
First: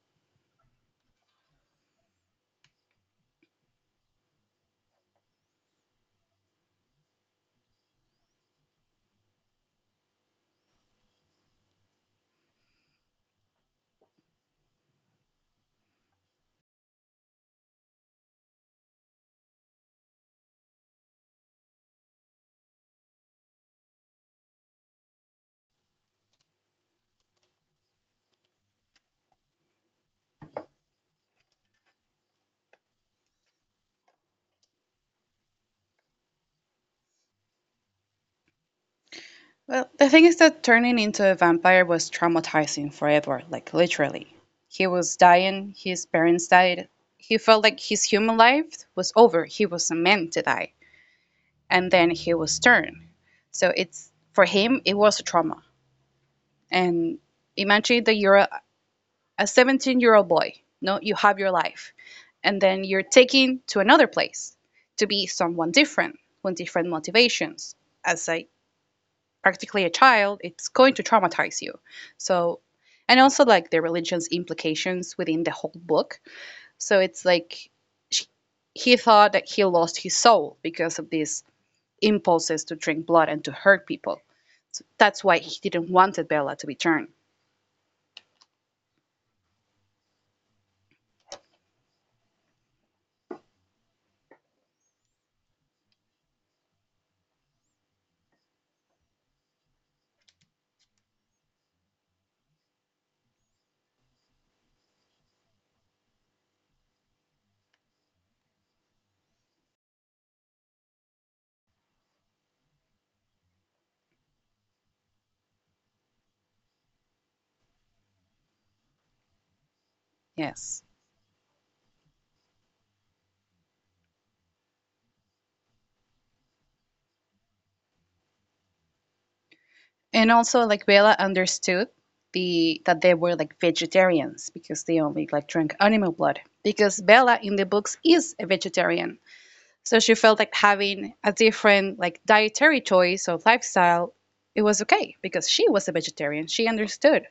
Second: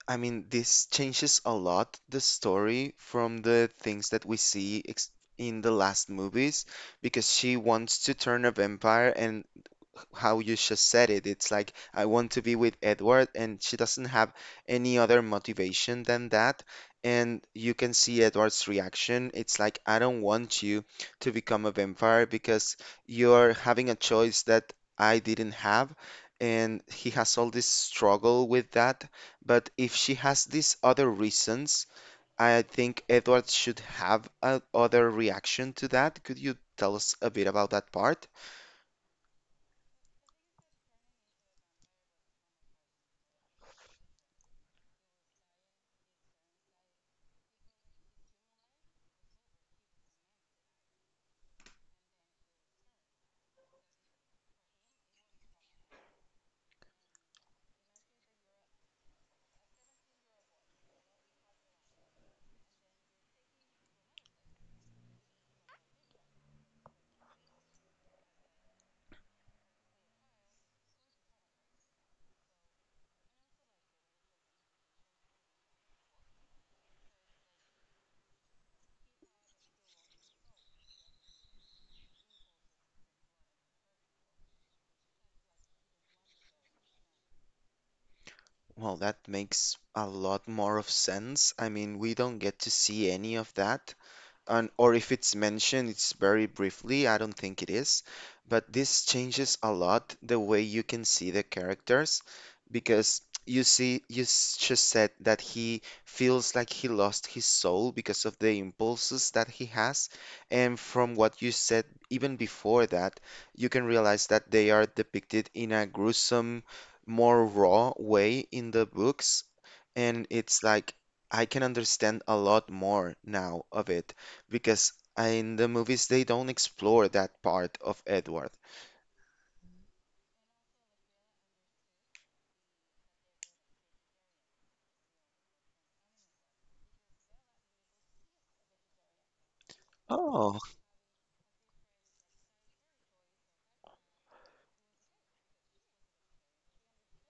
I mean, this changes a lot the story from the things that we see ex in the last movies because she wants to turn a vampire, and how you just said it. It's like, I want to be with Edward, and she doesn't have any other motivation than that. And you can see Edward's reaction. It's like, I don't want you to become a vampire because you're having a choice that I didn't have. And he has all this struggle with that. But if she has these other reasons, I think Edward should have a other reaction to that. Could you tell us a bit about that part?
Well, the thing is that turning into a vampire was traumatizing for Edward, like literally. He was dying, his parents died. He felt like his human life was over. He was meant to die. And then he was turned. So it's, for him it was a trauma. And imagine that you're a a seventeen year old boy. No, you have your life. And then you're taken to another place to be someone different with different motivations as a practically a child, it's going to traumatize you. So, and also like the religion's implications within the whole book. So it's like sh he thought that he lost his soul because of these impulses to drink blood and to hurt people. So that's why he didn't wanted Bella to return.
Well, that makes a lot more of sense. I mean, we don't get to see any of that and or if it's mentioned, it's very briefly. I don't think it is, but this changes a lot the way you can see the characters because you see, you s- just said that he feels like he lost his soul because of the impulses that he has, and from what you said even before that, you can realize that they are depicted in a gruesome, more raw way in the books and it's
Yes.
like I can understand a lot more now of it because in the movies they don't explore that part of Edward.
And also like Bella understood the that they were like vegetarians because they only like drank animal blood. Because Bella in the books is a vegetarian. So she felt like
Oh,
having a different like dietary choice or lifestyle, it was okay because she was a vegetarian. She understood.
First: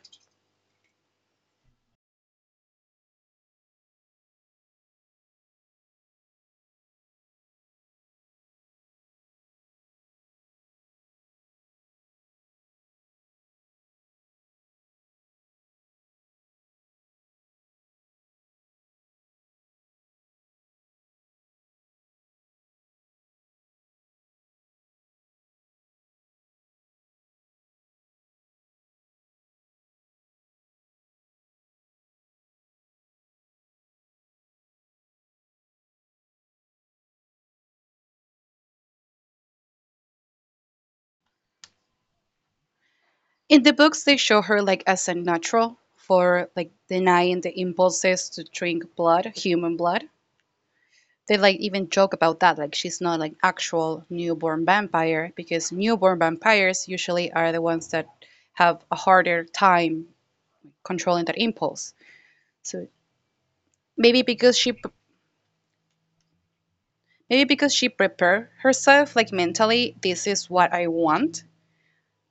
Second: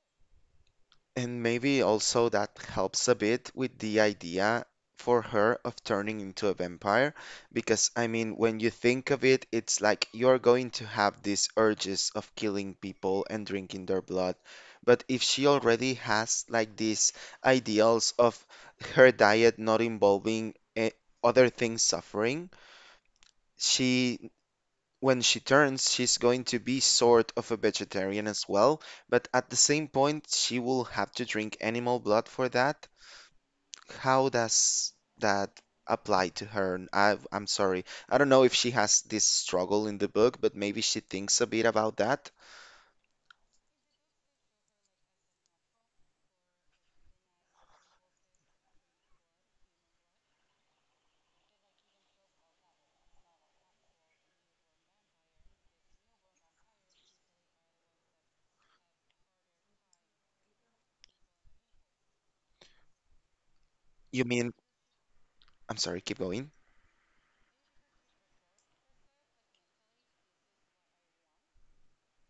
and maybe also that helps a bit with the idea for her of turning into a vampire. Because, I mean, when you think of it, it's like you're going to have these urges of killing people and drinking their blood. But if she already has like these ideals of her diet not involving eh, other things suffering, she when she turns, she's going to be sort of a vegetarian as well, but at the same point, she will have to drink animal blood for that. How does that apply to her? And I, I'm sorry. I don't know if she has this struggle in the book, but maybe she thinks a bit about that.
In the books, they show her like as a natural for like denying the impulses to drink blood, human blood. They like even joke about that, like she's not like actual newborn vampire because newborn vampires usually are the ones that have a harder time controlling that impulse. So maybe
You mean,
because she
I'm sorry, keep going.
Maybe because she prepared herself, like mentally, this is what I want.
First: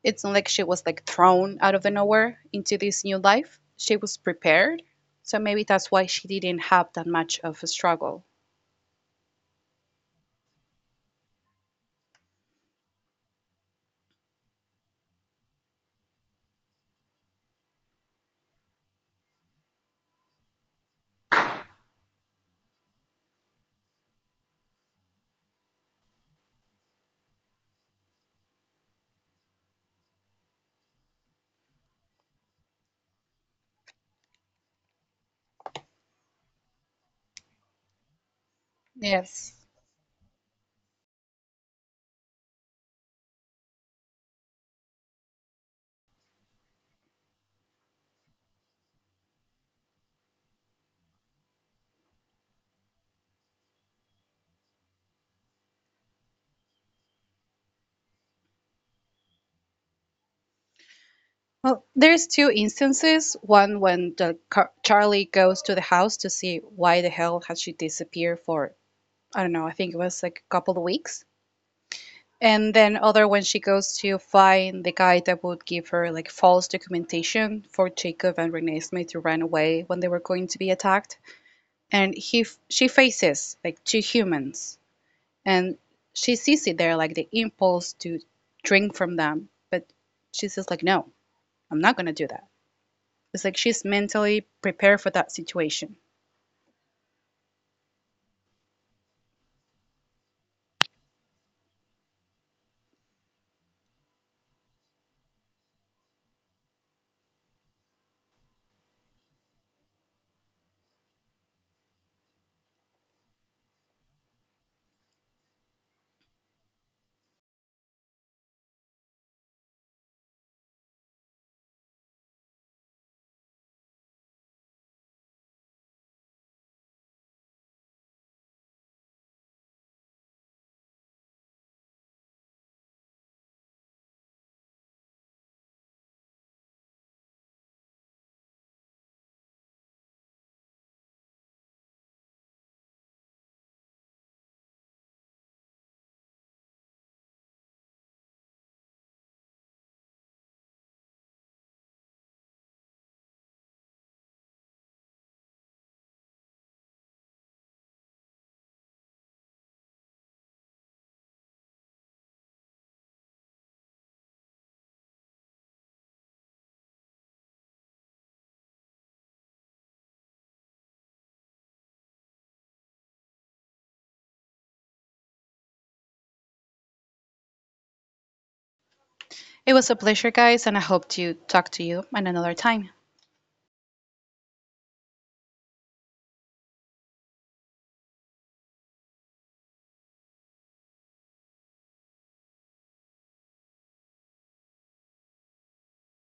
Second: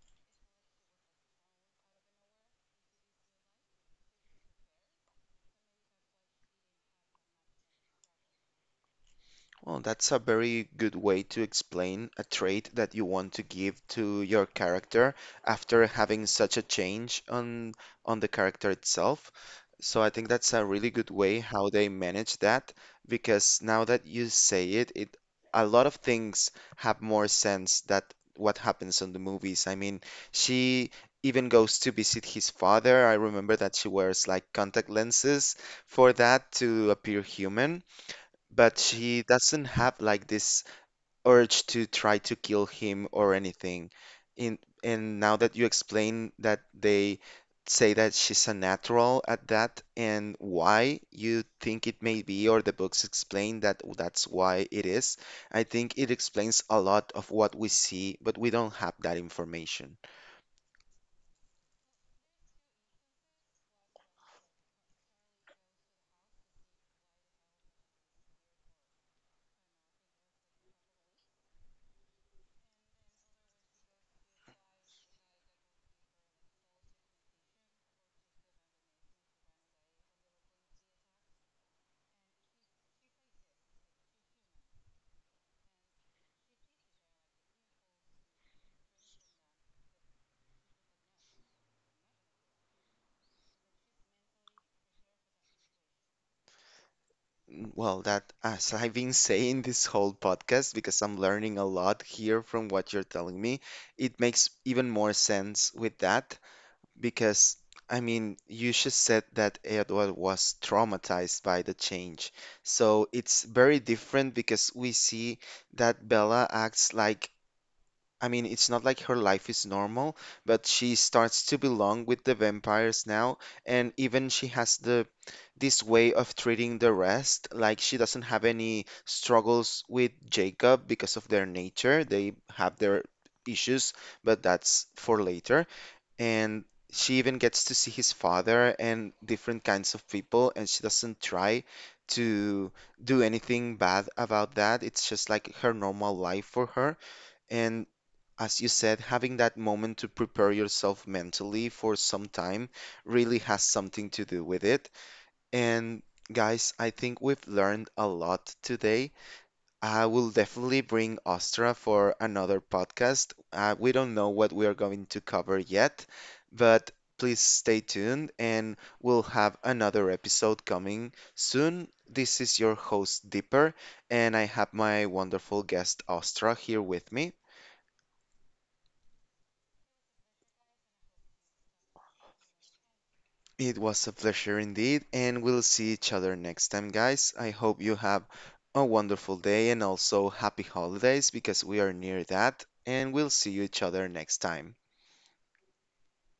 It's not like she was like thrown out of the nowhere into this new life. She was prepared. So maybe that's why she didn't have that much of a struggle.
Well, that's a very good way to explain a trait that you want to give to your character after having such a change on on the character itself. So I think that's a really good way how they manage that because now that you say it, it a lot of things have more sense that what happens on the movies. I mean, she even goes to visit his father. I remember that she wears like contact lenses for that to appear human. But she
Yes.
doesn't have like this urge to try to kill him or anything. In and now that you explain that they say that she's a natural at that and why you think it may be, or the books explain that that's why it is, I think it explains a lot of what we see, but we don't have that information.
Well, there's two instances. One when the car Charlie goes to the house to see why the hell had she disappeared for, I don't know, I think it was like a couple of weeks. And then other when she goes to find the guy that would give her like false documentation for Jacob and Renee Smith to run away when they were going to be attacked. And he she faces like two humans, and she sees it there like the impulse to drink from them, but she says like no, I'm not gonna do that. It's like she's mentally prepared for that situation.
Well, that as I've been saying this whole podcast, because I'm learning a lot here from what you're telling me, it makes even more sense with that. Because, I mean, you just said that Edward was traumatized by the change. So it's very different because we see that Bella acts like I mean, it's not like her life is normal, but she starts to belong with the vampires now, and even she has the this way of treating the rest. Like she doesn't have any struggles with Jacob because of their nature. They have their issues, but that's for later. And she even gets to see his father and different kinds of people, and she doesn't try to do anything bad about that. It's just like her normal life for her. And as you said, having that moment to prepare yourself mentally for some time really has something to do with it. And guys, I think we've learned a lot today. I will definitely bring Ostra for another podcast. Uh, we don't know what we are going to cover yet, but please stay tuned and we'll have another episode coming soon. This is your host, Dipper, and I have my wonderful guest, Ostra, here with me.
It was a pleasure guys and I hope to talk to you on another time.
It was a pleasure indeed, and we'll see each other next time, guys. I hope you have a wonderful day and also happy holidays because we are near that, and we'll see each other next time.